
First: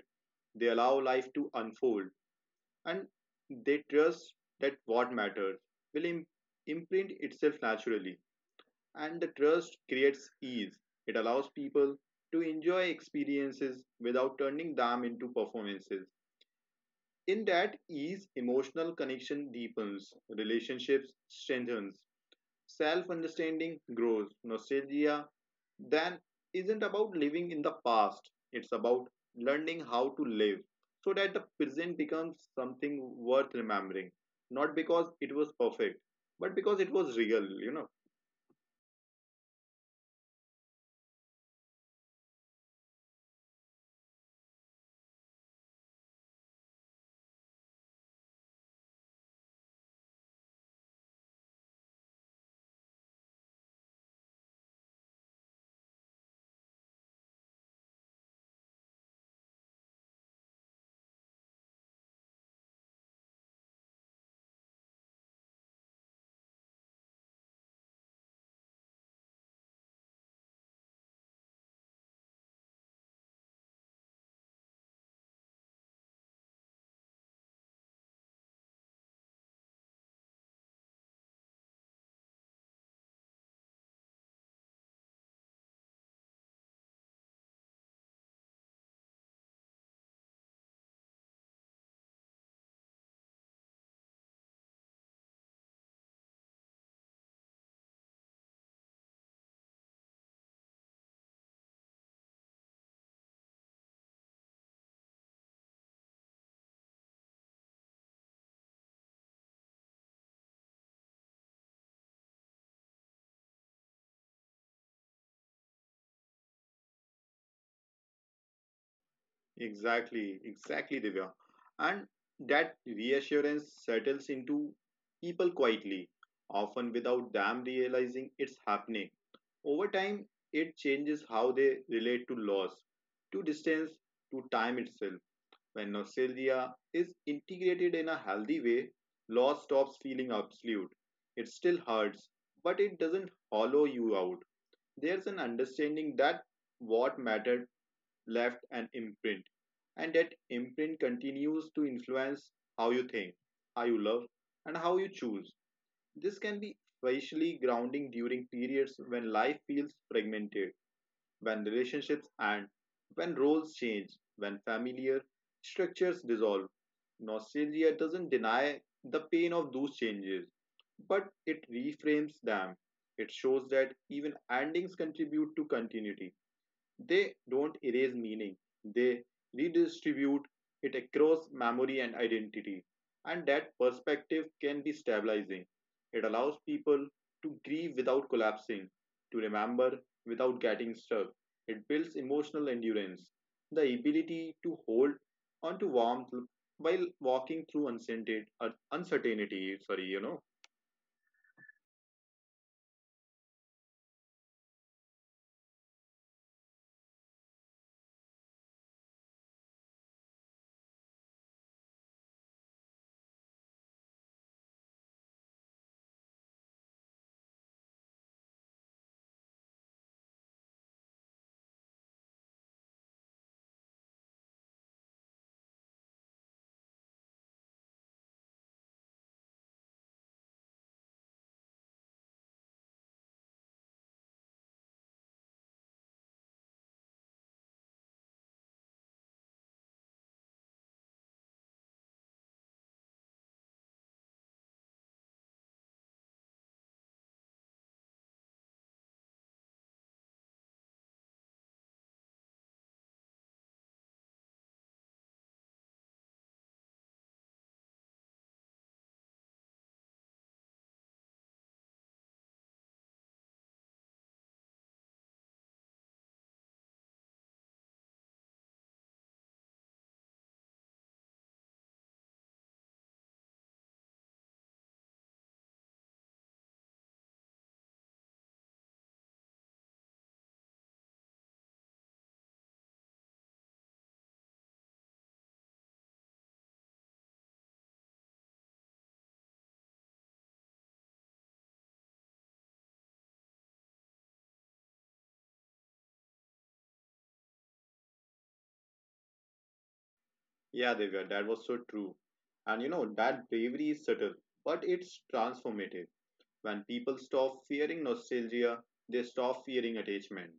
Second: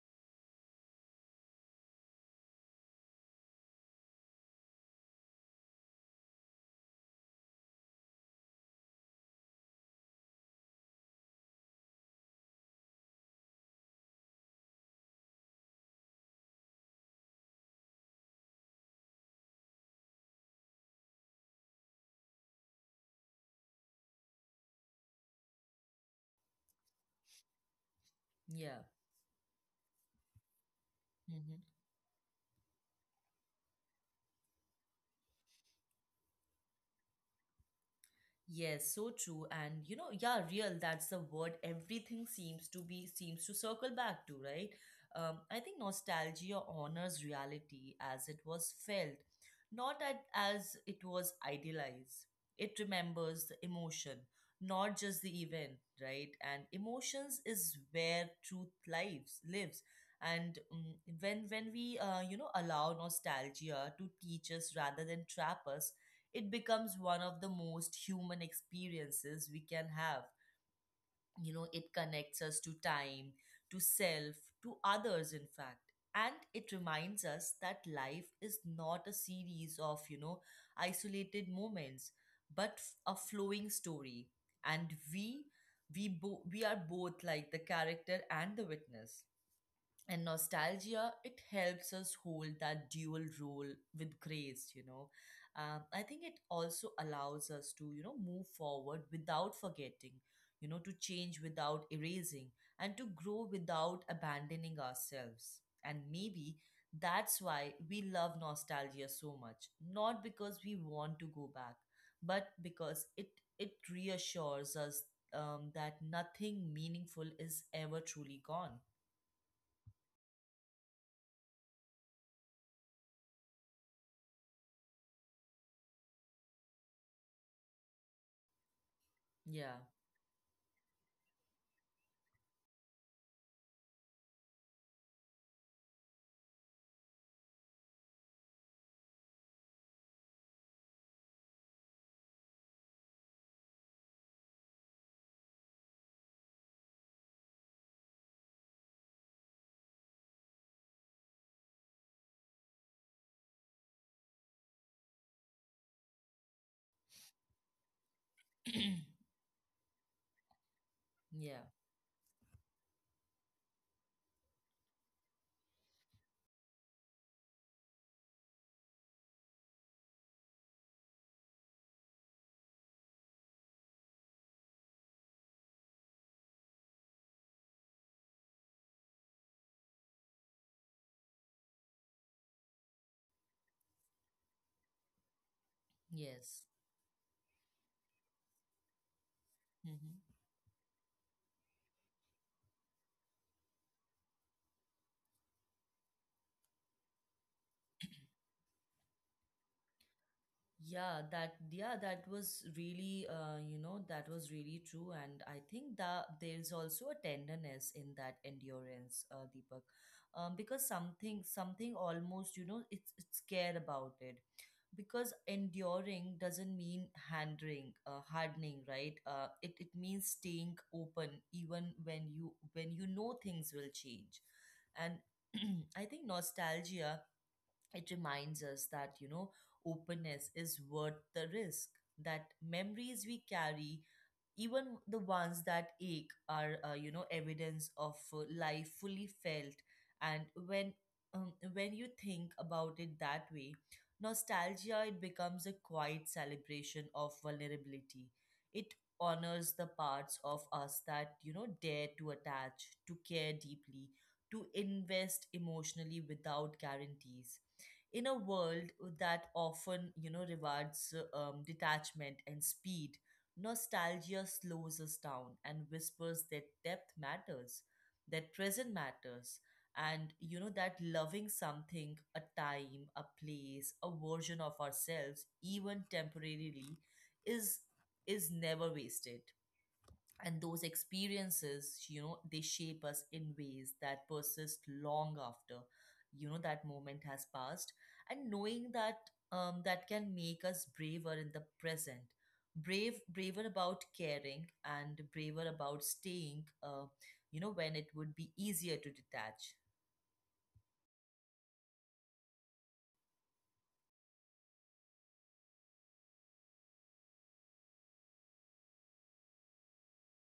[SPEAKER 2] They allow life to unfold and they trust that what matters will imprint itself naturally. And the trust creates ease. It allows people to enjoy experiences without turning them into performances. In that ease, emotional connection deepens, relationships strengthens, self understanding grows. Nostalgia then isn't about living in the past, it's
[SPEAKER 1] Yeah.
[SPEAKER 2] about learning how to live so that the
[SPEAKER 1] Mhm.
[SPEAKER 2] present becomes something worth remembering. Not because it was perfect, but because it was real.
[SPEAKER 1] Yes, so true. And yeah, real, that's the word everything seems to circle back to, right? I think nostalgia honors reality as it was felt, not at, as it was idealized. It remembers the emotion, not just the event, right? And emotions is where truth lives. And when we allow nostalgia to teach us rather than trap us, it becomes one of the most human experiences we can have. You know, it connects us to time, to self, to others, in fact. And it reminds us that life is not a series of, you know, isolated moments, but a flowing story. And we are both like the character and the witness, and nostalgia it helps us hold that dual role with grace, you know. I think it also allows us to, you know, move forward without forgetting, you know, to change without erasing, and to grow without abandoning ourselves. And maybe that's why we love nostalgia so much, not because we want to go back, but because it reassures us, that nothing meaningful is ever truly gone.
[SPEAKER 2] Exactly, exactly, Divya. And that reassurance settles into people quietly, often without them realizing it's happening.
[SPEAKER 1] Yeah.
[SPEAKER 2] Over time, it changes how they relate to loss, to distance, to time itself. When nostalgia is integrated in a healthy way, loss stops feeling absolute. It still hurts, but it doesn't hollow you out. There's an understanding that what mattered left an imprint. And that imprint continues to influence how you think, how you love, and how you choose. This can be especially grounding during periods when life feels fragmented,
[SPEAKER 1] Yeah.
[SPEAKER 2] when relationships end, when roles change, when familiar structures dissolve. Nostalgia doesn't deny the pain of those changes, but it reframes them. It shows that even endings contribute to continuity, they don't erase meaning, they redistribute it across memory and identity. And that perspective can be stabilizing. It allows
[SPEAKER 1] Yes.
[SPEAKER 2] people to grieve without collapsing, to remember
[SPEAKER 1] Hmm.
[SPEAKER 2] without getting stuck. It builds emotional endurance, the ability to hold onto warmth while walking through uncertainty, uncertainty. Sorry, you know.
[SPEAKER 1] Yeah, that was really that was really true. And I think that there's also a tenderness in that endurance, Deepak. Because something almost, you know, it's care about it, because enduring doesn't mean handling hardening, right. It means staying open even when you know things will change. And I think nostalgia, it reminds us that, you know, openness is worth the risk, that memories we carry, even the ones that ache, are you know, evidence of life fully felt. And when you think about it that way, nostalgia it becomes a quiet celebration of vulnerability. It honors the parts of us that, you know, dare to attach, to care deeply, to invest emotionally without guarantees in a world that often, you know, rewards detachment and speed. Nostalgia slows us down and whispers that depth matters, that present matters, and you know, that loving something, a time, a place, a version of ourselves, even temporarily, is is never wasted. And those experiences, you know, they shape us in ways that persist long after, you know, that moment has passed. And knowing that, that can make us braver in the present, braver about caring and braver about staying, you know, when it would be easier to detach.
[SPEAKER 2] Yeah, Divya, that was so true. And you know, that bravery is subtle, but it's transformative. When people stop fearing nostalgia, they stop fearing attachment.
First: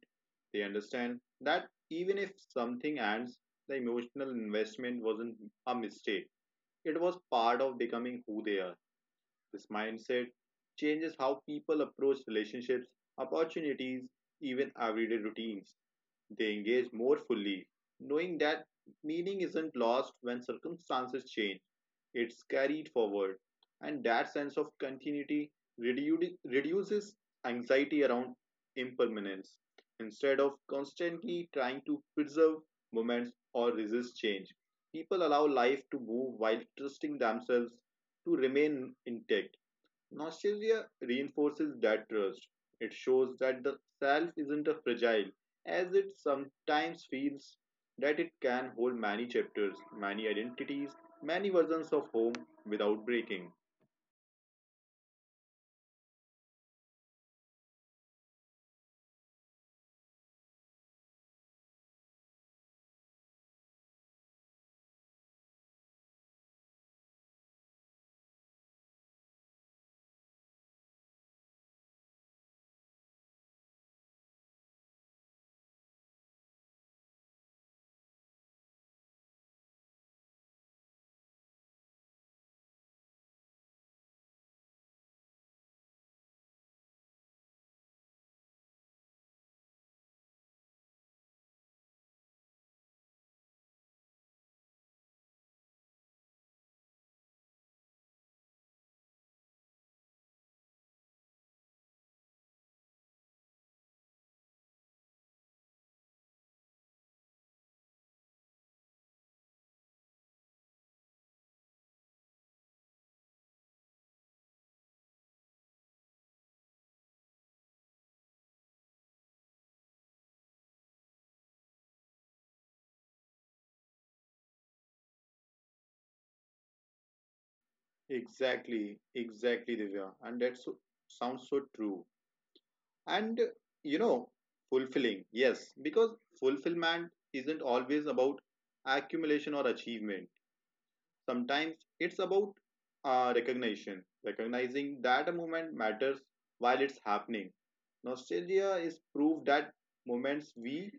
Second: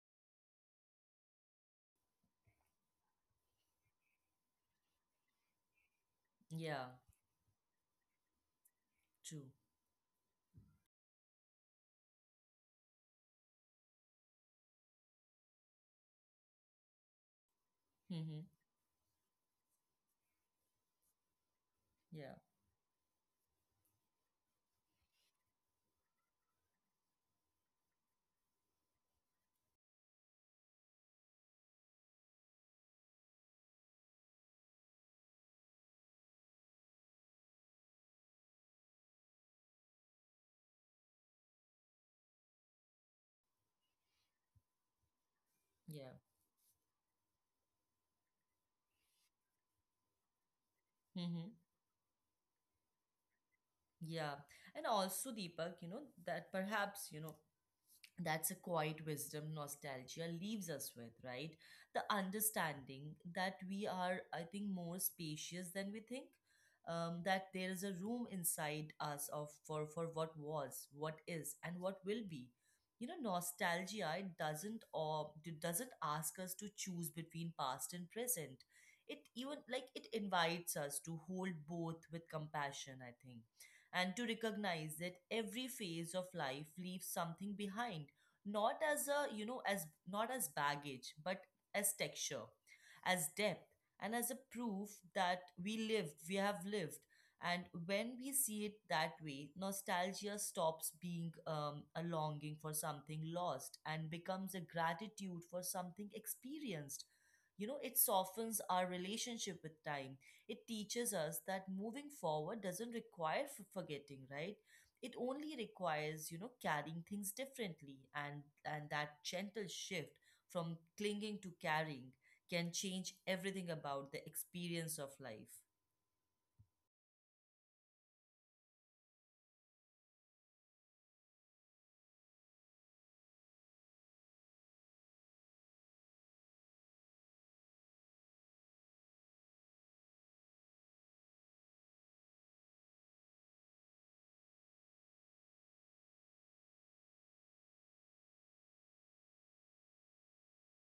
[SPEAKER 2] They understand that even if something ends, the emotional investment wasn't a mistake.
[SPEAKER 1] Yeah.
[SPEAKER 2] It was part of becoming who they are.
[SPEAKER 1] True.
[SPEAKER 2] This mindset changes how people approach relationships, opportunities, even everyday routines. They engage more fully, knowing
[SPEAKER 1] Mm-hmm.
[SPEAKER 2] that meaning isn't lost when circumstances change,
[SPEAKER 1] Yeah.
[SPEAKER 2] it's carried forward. And that sense of continuity reduces anxiety around impermanence. Instead of constantly trying to preserve moments or resist change, people allow life to move while trusting themselves to remain intact. Nostalgia reinforces that trust. It shows that the self isn't a fragile, as it
[SPEAKER 1] Yeah.
[SPEAKER 2] sometimes feels, that it can hold many chapters, many identities, many
[SPEAKER 1] mm-hmm.
[SPEAKER 2] versions of home without breaking.
[SPEAKER 1] Yeah. And also, Deepak, you know, that perhaps, you know, that's a quiet wisdom nostalgia leaves us with, right? The understanding that we are, I think, more spacious than we think. That there is a room inside us of for what was, what is, and what will be. You know, nostalgia it doesn't or it doesn't ask us to choose between past and present. It even like it invites us to hold both with compassion, I think, and to recognize that every phase of life leaves something behind, not as a you know as not as baggage, but as texture, as depth, and as a proof that we have lived. And when we see it that way, nostalgia stops being a longing for something lost and becomes a gratitude for something experienced. You know, it softens our relationship with time. It teaches us that moving forward doesn't require forgetting, right. It only requires, you know, carrying things differently. And that gentle shift from clinging to carrying can change everything about the experience of life.
[SPEAKER 2] Exactly, exactly, Divya. And that so, sounds so true. And, you know, fulfilling, yes, because fulfillment isn't always about accumulation or achievement. Sometimes it's about recognition, recognizing that a moment matters while it's happening. Nostalgia is proof that moments we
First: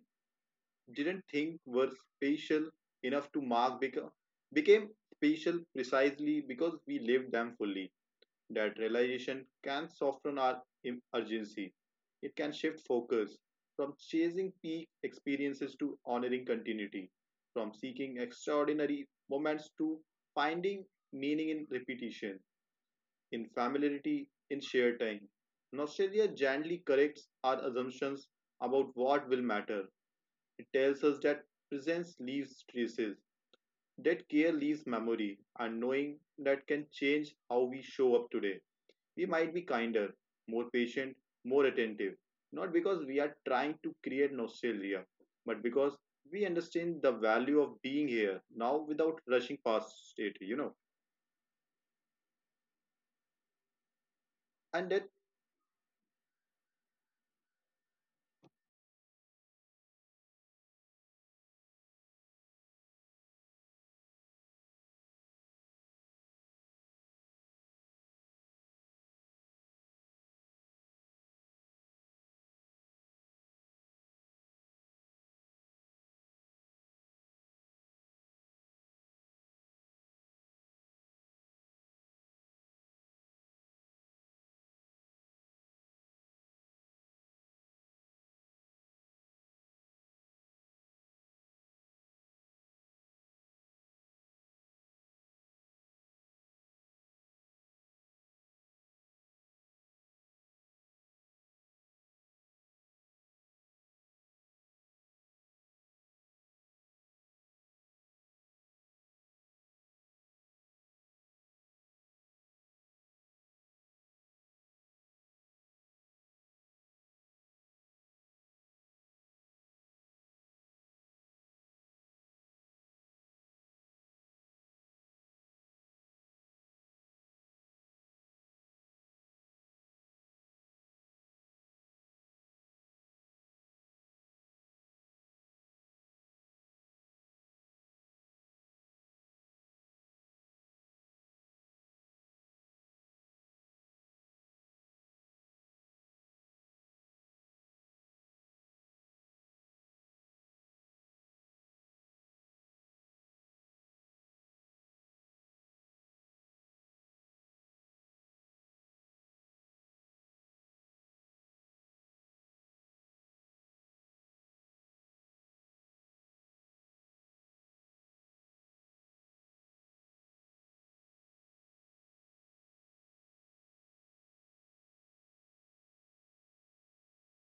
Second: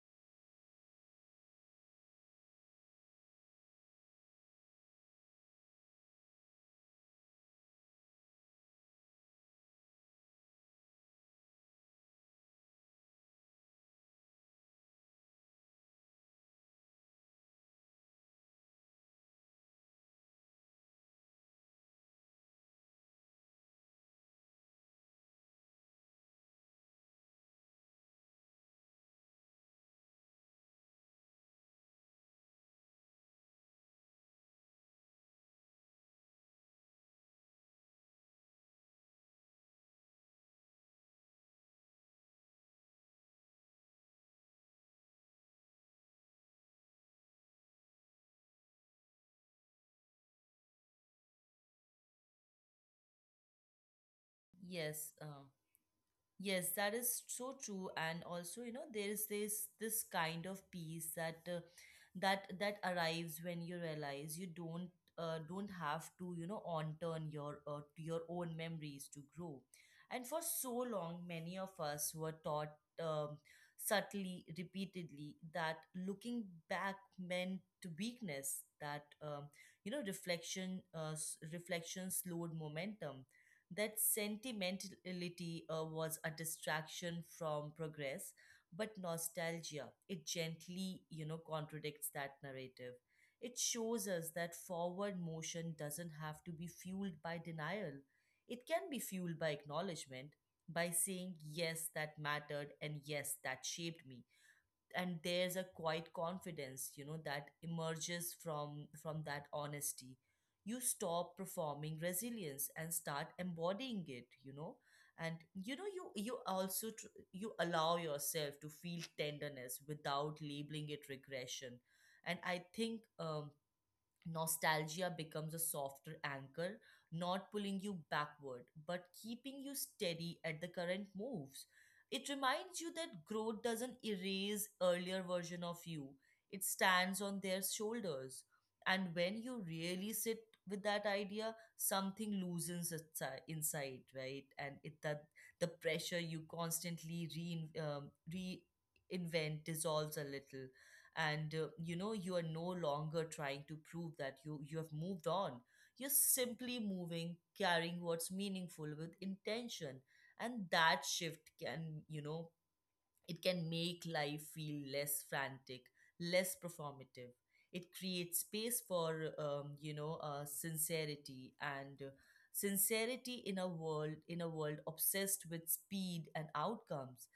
[SPEAKER 2] didn't think were special enough to mark became special precisely because we lived them fully. That realization can soften our urgency. It can shift focus from chasing peak experiences to honoring continuity, from seeking extraordinary moments to finding meaning in repetition, in familiarity, in shared time. Nostalgia gently corrects our assumptions about what will matter. It tells us that presence leaves traces, that care leaves memory, and knowing that can change how we show up today, we might be kinder, more patient, more attentive. Not because we are trying to create nostalgia, but because we understand the value of being here now without rushing past it. And that
[SPEAKER 1] yes uh, Yes, that is so true. And also, you know, there is this this kind of peace that that that arrives when you realize you don't have to, you know, on turn your to your own memories to grow. And for so long, many of us were taught, um, subtly, repeatedly, that looking back meant weakness, that you know, reflection, reflection slowed momentum, that sentimentality was a distraction from progress. But nostalgia, it gently, you know, contradicts that narrative. It shows us that forward motion doesn't have to be fueled by denial. It can be fueled by acknowledgement, by saying yes, that mattered, and yes, that shaped me. And there's a quiet confidence, you know, that emerges from that honesty. You stop performing resilience and start embodying it, you know. And you also you allow yourself to feel tenderness without labeling it regression. And I think nostalgia becomes a softer anchor, not pulling you backward, but keeping you steady at the current moves. It reminds you that growth doesn't erase earlier version of you. It stands on their shoulders. And when you really sit with that idea, something loosens inside, right? And it that the pressure you constantly reinvent dissolves a little. And you know, you are no longer trying to prove that you have moved on. You're simply moving, carrying what's meaningful with intention. And that shift can, you know, it can make life feel less frantic, less performative. It creates space for, you know, sincerity and sincerity in a world obsessed with speed and outcomes.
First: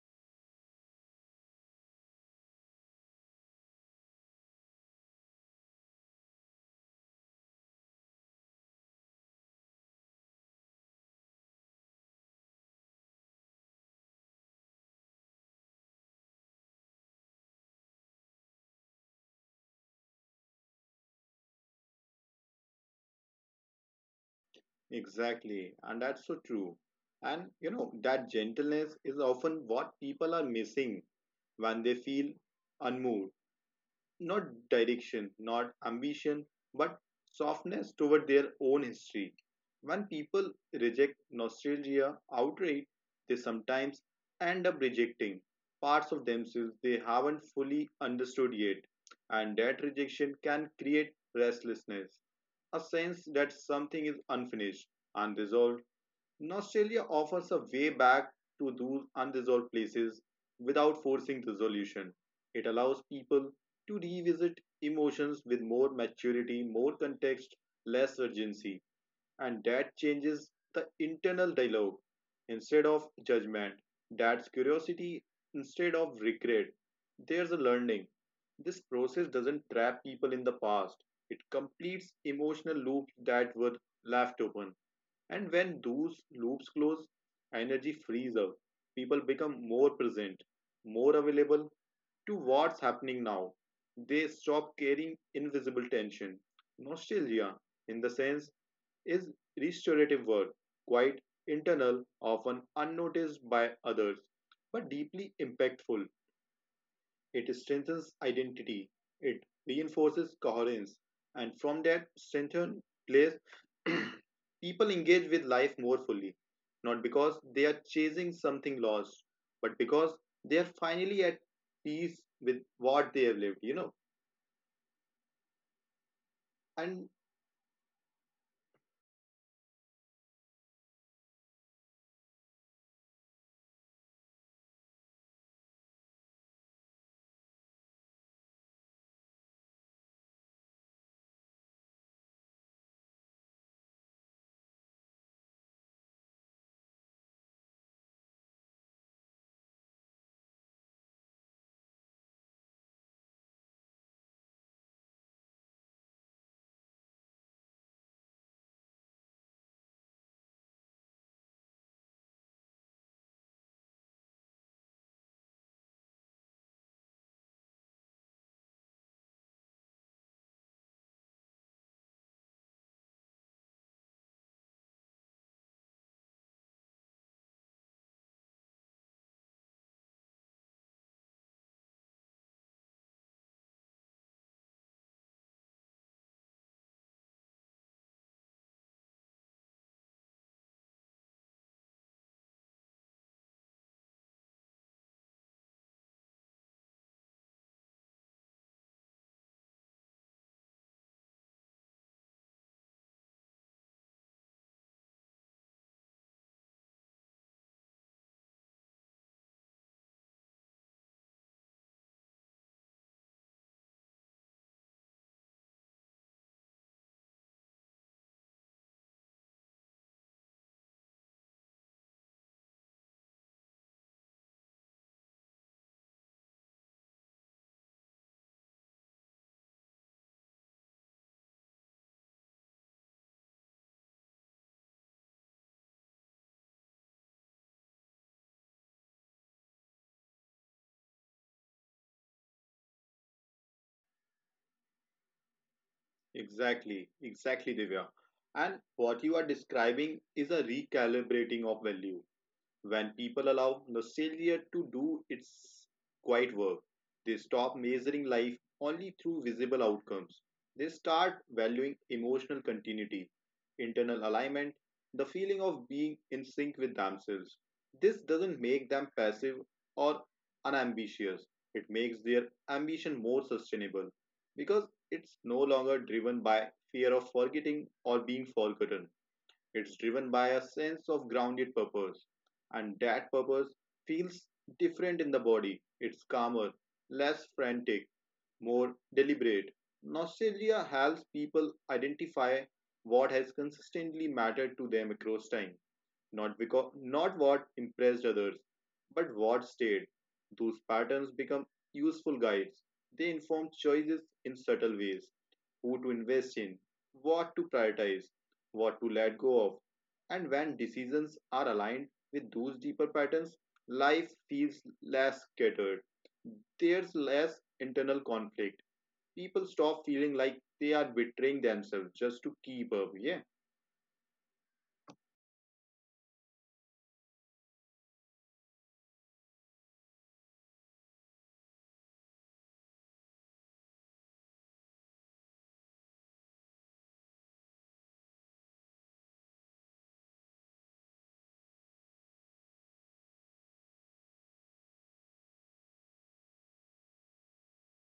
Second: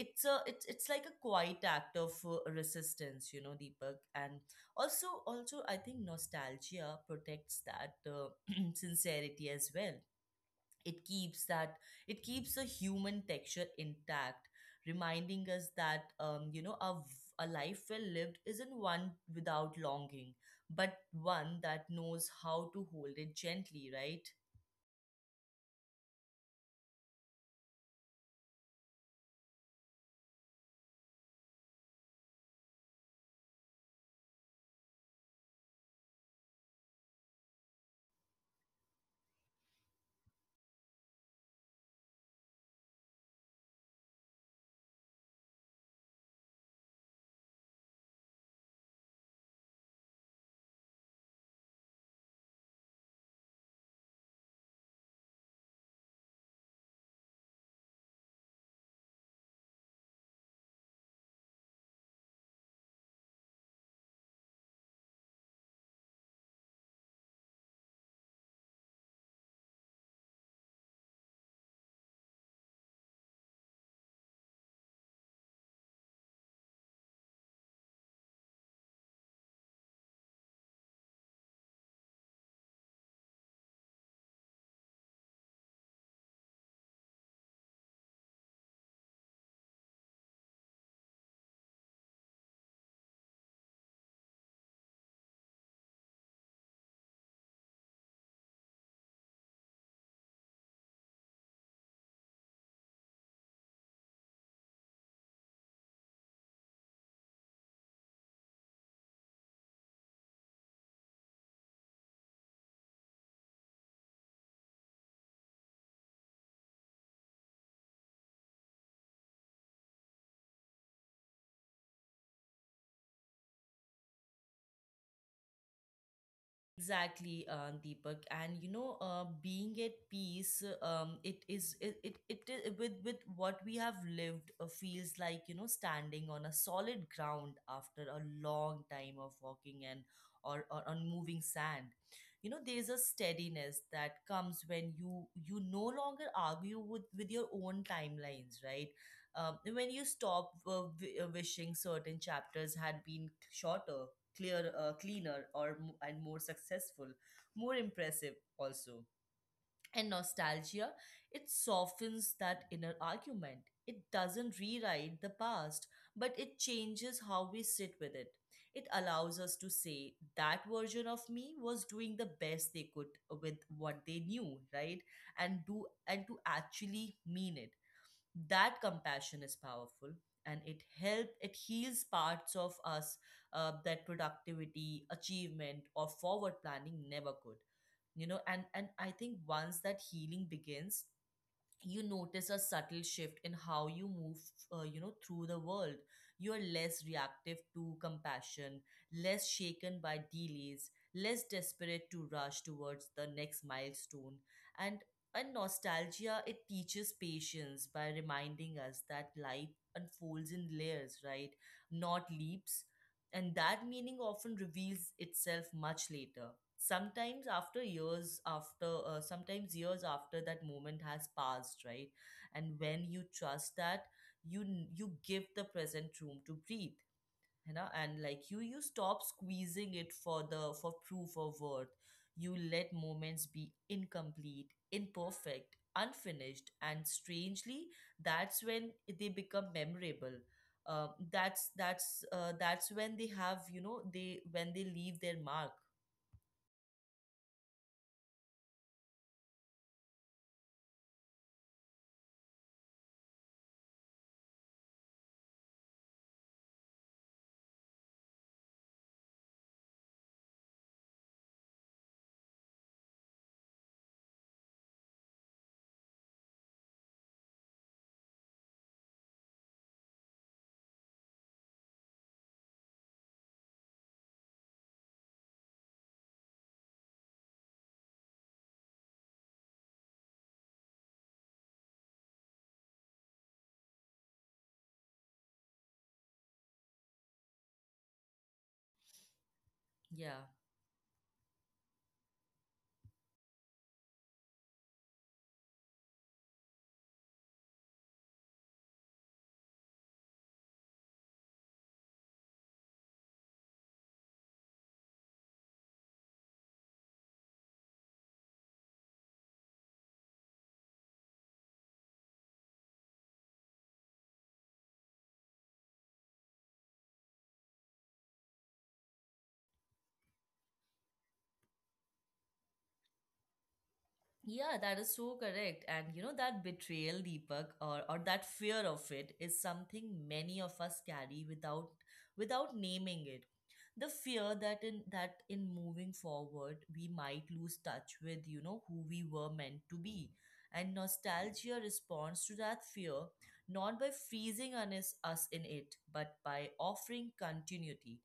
[SPEAKER 1] It's a it's it's like a quiet act of resistance, you know, Deepak. And also I think nostalgia protects that, sincerity as well. it keeps that it keeps the human texture intact, reminding us that, you know, a life well lived isn't one without longing, but one that knows how to hold it gently, right.
[SPEAKER 2] exactly, and that's so true. And you know, that gentleness is often what people are missing when they feel unmoved, not direction, not ambition, but softness toward their own history. When people reject nostalgia outright, they sometimes end up rejecting parts of themselves they haven't fully understood yet, and that rejection can create restlessness, a sense that something is unfinished, unresolved, and Australia offers a way back to those unresolved places without forcing resolution. It allows people to revisit emotions with more maturity, more context, less urgency, and that changes the internal dialogue. Instead of judgment, that's curiosity. Instead of regret, there's a learning. This process doesn't trap people in the past, it completes emotional loops that were left open. And when those loops close, energy frees up. People become more present, more available to what's happening now. They stop carrying invisible tension. Nostalgia, in the sense, is restorative work, quite internal, often unnoticed by others, but deeply impactful. It strengthens identity, it reinforces coherence, and from that strengthened place, people engage with life more fully, not because they are chasing something lost, but because they are finally at peace with what they have lived. And
[SPEAKER 1] Exactly, Deepak. And, you know, being at peace, it is it, it it I- with what we have lived feels like, you know, standing on a solid ground after a long time of walking, and or on moving sand. You know, there's a steadiness that comes when you no longer argue with your own timelines, right? When you stop wishing certain chapters had been shorter, cleaner, or mo- and more successful, more impressive also. And nostalgia, it softens that inner argument. It doesn't rewrite the past, but it changes how we sit with it. It allows us to say that version of me was doing the best they could with what they knew, right? And to actually mean it. That compassion is powerful, and it help it heals parts of us, that productivity, achievement, or forward planning never could. You know, and I think once that healing begins, you notice a subtle shift in how you move, you know, through the world. You are less reactive to compassion, less shaken by delays, less desperate to rush towards the next milestone. And and nostalgia, it teaches patience by reminding us that life unfolds in layers, right, not leaps, and that meaning often reveals itself much later, sometimes after years, after sometimes years after that moment has passed, right. And when you trust that, you give the present room to breathe, you know. And like you stop squeezing it for the for proof of worth. You let moments be incomplete, imperfect, unfinished, and strangely, that's when they become memorable. That's when they have, you know, they when they leave their mark.
[SPEAKER 2] exactly, exactly, Divya. And what you are describing is a recalibrating of value. When people allow nostalgia to do its quiet work, they stop measuring life only through visible outcomes. They start valuing emotional continuity, internal alignment, the feeling of being in sync with themselves. This doesn't make them passive or unambitious, it makes their ambition more sustainable because it's no longer driven by fear of forgetting or being forgotten. It's driven by a sense of grounded purpose, and that purpose feels different in the body. It's calmer, less frantic, more deliberate.
[SPEAKER 1] Yeah.
[SPEAKER 2] Nostalgia helps people identify what has consistently mattered to them across time, not because not what impressed others, but what stayed. Those patterns become useful guides. They inform choices in subtle ways, who to invest in, what to prioritize, what to let go of. And when decisions are aligned with those deeper patterns, life feels less scattered. There's less internal conflict. People stop feeling like they are betraying themselves just to keep up. Yeah,
[SPEAKER 1] Yeah, that is so correct. And you know, that betrayal, Deepak, or that fear of it is something many of us carry without without naming it. The fear that in moving forward we might lose touch with, you know, who we were meant to be. And nostalgia responds to that fear, not by freezing on us in it, but by offering continuity.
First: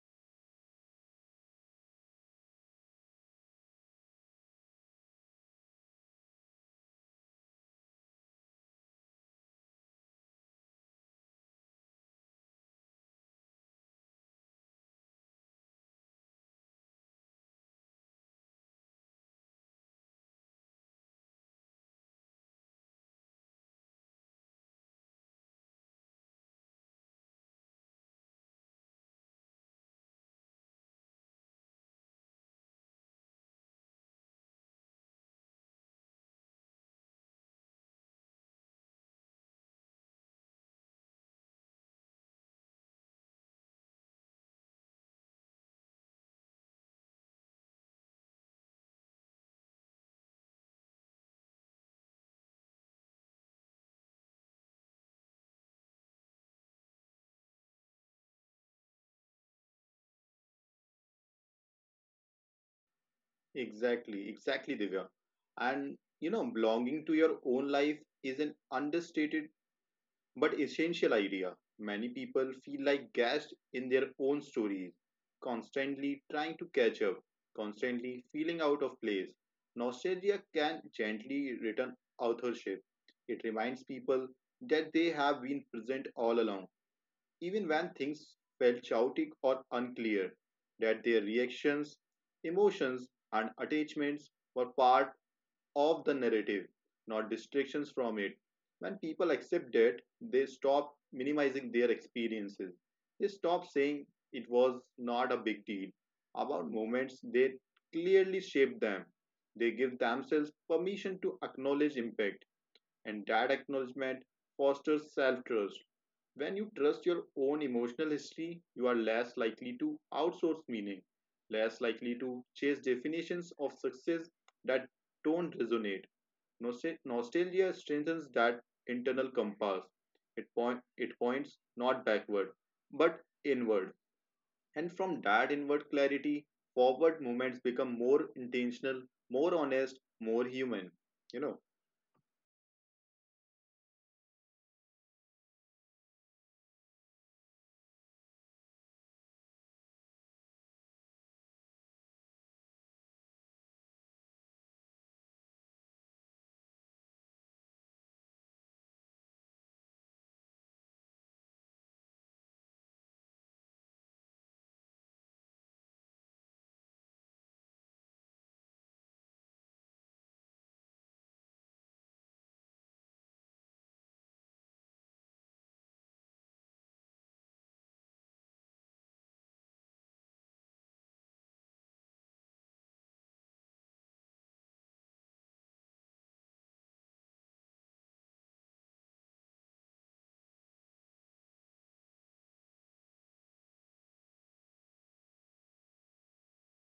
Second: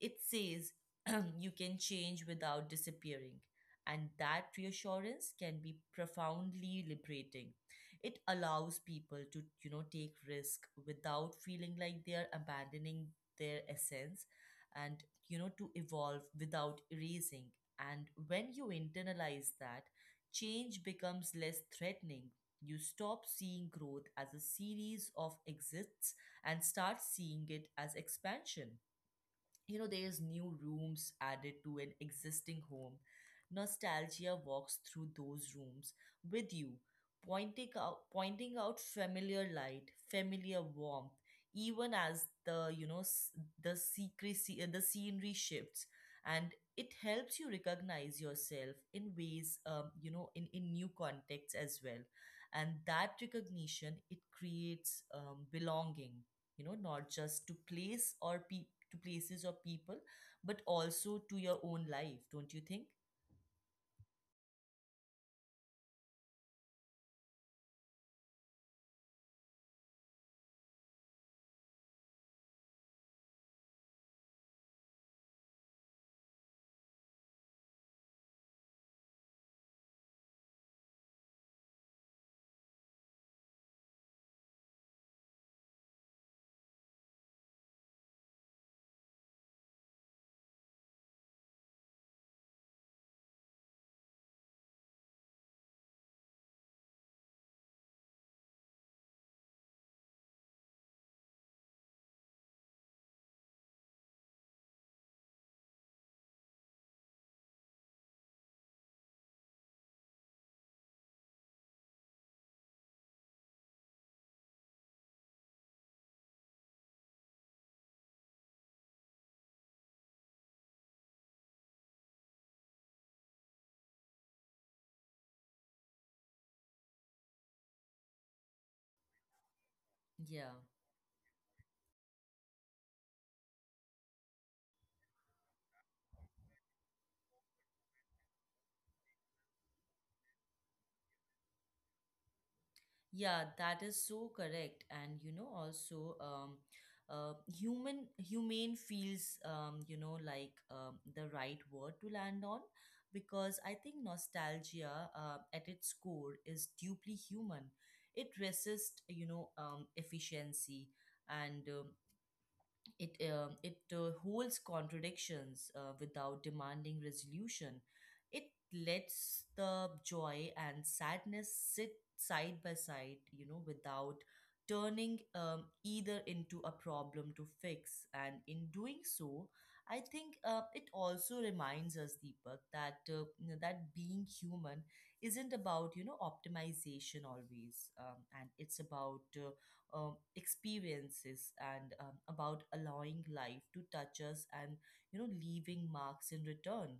[SPEAKER 1] It says you can change without disappearing. And that reassurance can be profoundly liberating. It allows people to, you know, take risk without feeling like they are abandoning their essence, and, you know, to evolve without erasing. And when you internalize that, change becomes less threatening. You stop seeing growth as a series of exists and start seeing it as expansion. There's new rooms added to an existing home. Nostalgia walks through those rooms with you, pointing out familiar light, familiar warmth, even as the you know s- the scenery shifts. And it helps you recognize yourself in ways, in new contexts as well. And that recognition, it creates belonging, not just to to places or people, but also to your own life, don't you think?
[SPEAKER 2] exactly, exactly, Divya. And you know, belonging to your own life is an understated but essential idea. Many people feel like gassed in their own stories, constantly trying to catch up, constantly feeling out of place. Nostalgia can gently return authorship. It reminds people that they have been present all along, even when things felt chaotic or unclear, that their reactions, emotions, and attachments were part of the narrative, not distractions from it. When people accept that, they stop minimizing their experiences. They stop saying it was not a big deal about moments they clearly shaped them. They give themselves permission to acknowledge impact, and that acknowledgement fosters self trust. When you trust your own emotional history, you are less likely to outsource meaning, less likely to chase definitions of success that don't resonate. Nostalgia strengthens that internal compass. It,
[SPEAKER 1] yeah
[SPEAKER 2] point, it points not backward, but inward. And from that inward clarity, forward movements become more intentional, more honest, more human. You know,
[SPEAKER 1] yeah that is so correct. And you know also humane feels, the right word to land on, because I think nostalgia, at its core, is deeply human. It resists, efficiency, and it holds contradictions without demanding resolution. It lets the joy and sadness sit side by side, without turning either into a problem to fix. And in doing so, I think, it also reminds us, Deepak, that, you know, that being human isn't about, optimization always, and it's about, experiences, and about allowing life to touch us and, you know, leaving marks in return.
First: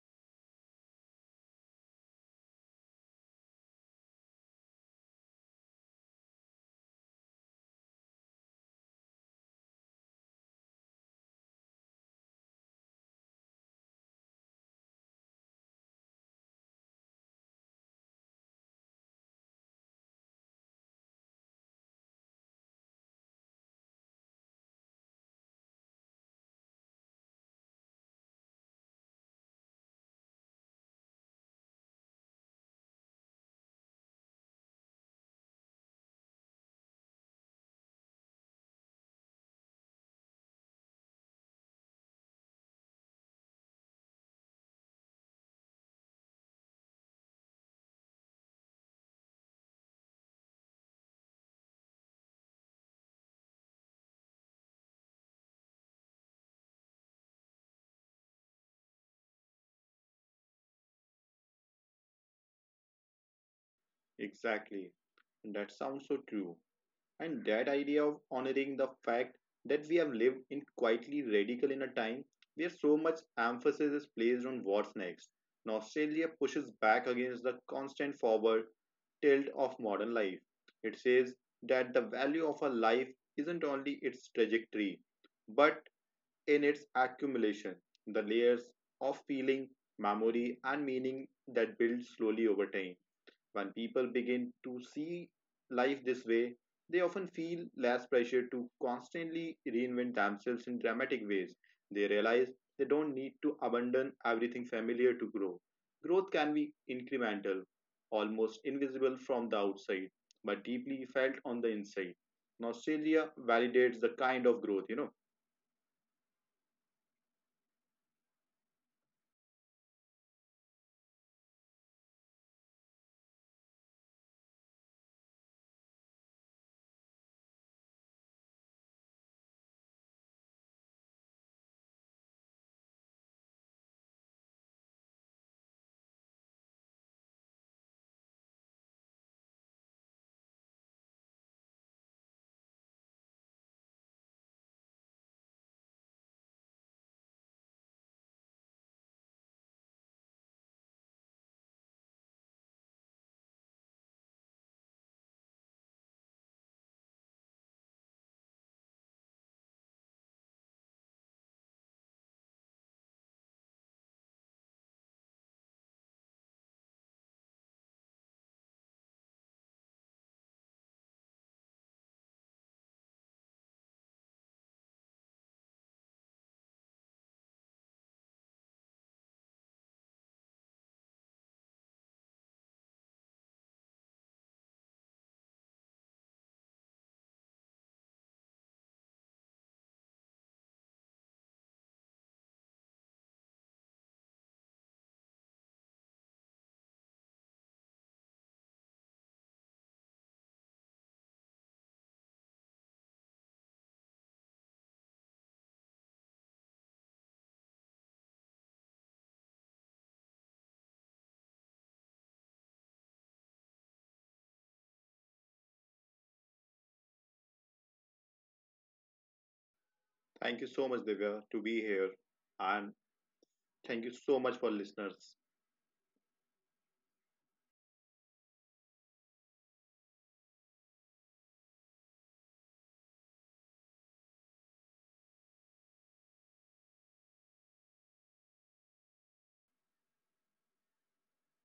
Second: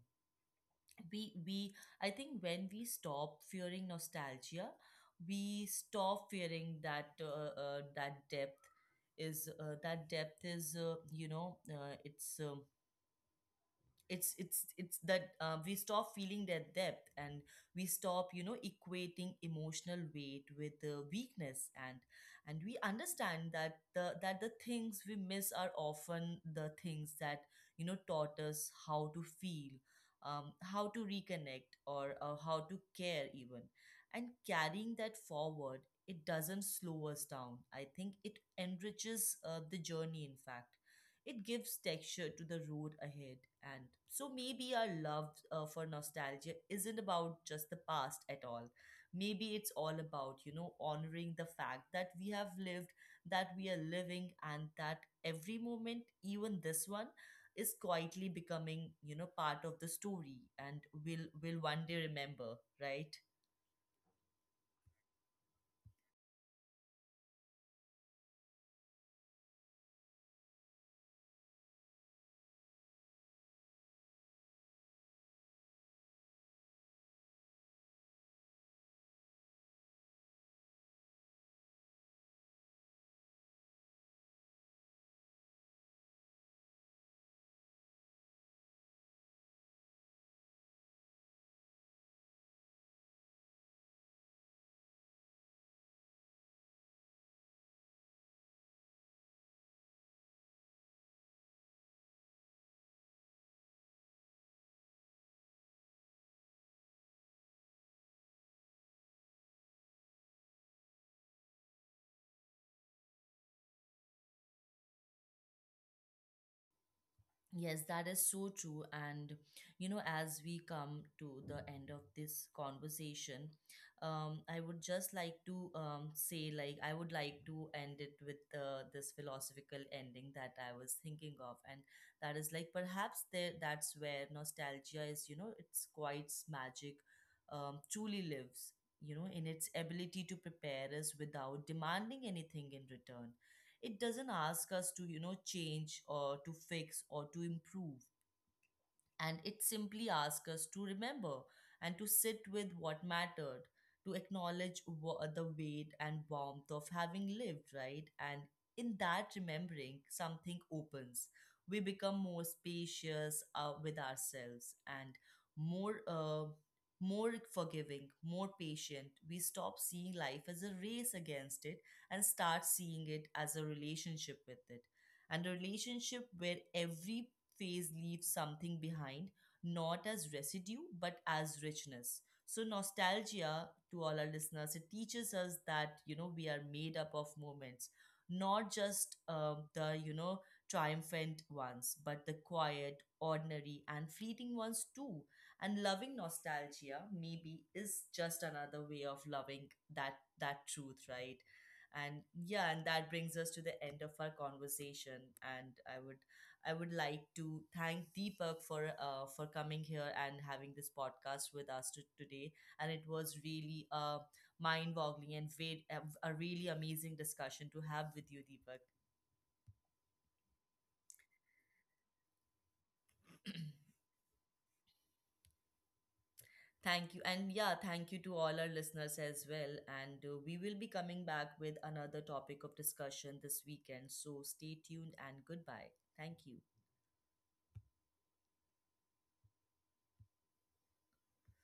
[SPEAKER 1] We, I think, when we stop fearing nostalgia, we stop fearing that, that depth is, you know it's that we stop feeling their depth, and we stop, you know, equating emotional weight with the weakness. And we understand that the things we miss are often the things that, you know, taught us how to feel, how to reconnect, or how to care even. And carrying that forward, it doesn't slow us down. I think it enriches, the journey, in fact. It gives texture to the road ahead. And so maybe our love, for nostalgia isn't about just the past at all. Maybe it's all about, you know, honoring the fact that we have lived, that we are living, and that every moment, even this one, is quietly becoming, you know, part of the story, and will one day remember, right?
[SPEAKER 2] exactly. And that sounds so true. And that idea of honoring the fact that we have lived in quietly radical in a time where so much emphasis is placed on what's next. Nostalgia pushes back against the constant forward tilt of modern life. It says that the value of a life isn't only its trajectory, but in its accumulation, the layers of feeling, memory, and meaning that build slowly over time. When people begin to see life this way, they often feel less pressure to constantly reinvent themselves in dramatic ways. They realize they don't need to abandon everything familiar to grow. Growth can be incremental, almost invisible from the outside, but deeply felt on the inside. Nostalgia validates the kind of growth, you know.
[SPEAKER 1] Yes, that is so true. And, you know, as we come to the end of this conversation, I would just like to, say, like, I would like to end it with, this philosophical ending that I was thinking of. And that is like, perhaps that's where nostalgia, is, you know, it's quite magic, truly lives, you know, in its ability to prepare us without demanding anything in return. It doesn't ask us to, you know, change, or to fix, or to improve. And it simply asks us to remember, and to sit with what mattered, to acknowledge the weight and warmth of having lived, right? And in that remembering, something opens. We become more spacious, with ourselves, and more. Uh, more forgiving, more patient. We stop seeing life as a race against it, and start seeing it as a relationship with it. And a relationship where every phase leaves something behind, not as residue, but as richness. So, nostalgia, to all our listeners, it teaches us that, you know, we are made up of moments, not just the, you know, triumphant ones, but the quiet, ordinary, and fleeting ones too. And loving nostalgia, maybe, is just another way of loving that truth, right? And yeah, and that brings us to the end of our conversation. And I would like to thank Deepak for, for coming here and having this podcast with today. And it was really, mind-boggling, and a really amazing discussion to have with you, Deepak.
[SPEAKER 2] Thank you so much, Divya, to be here. And thank you so much for listeners.
[SPEAKER 1] Thank you. And yeah, thank you to all our listeners as well. And we will be coming back with another topic of discussion this weekend. So stay tuned, and goodbye. Thank you.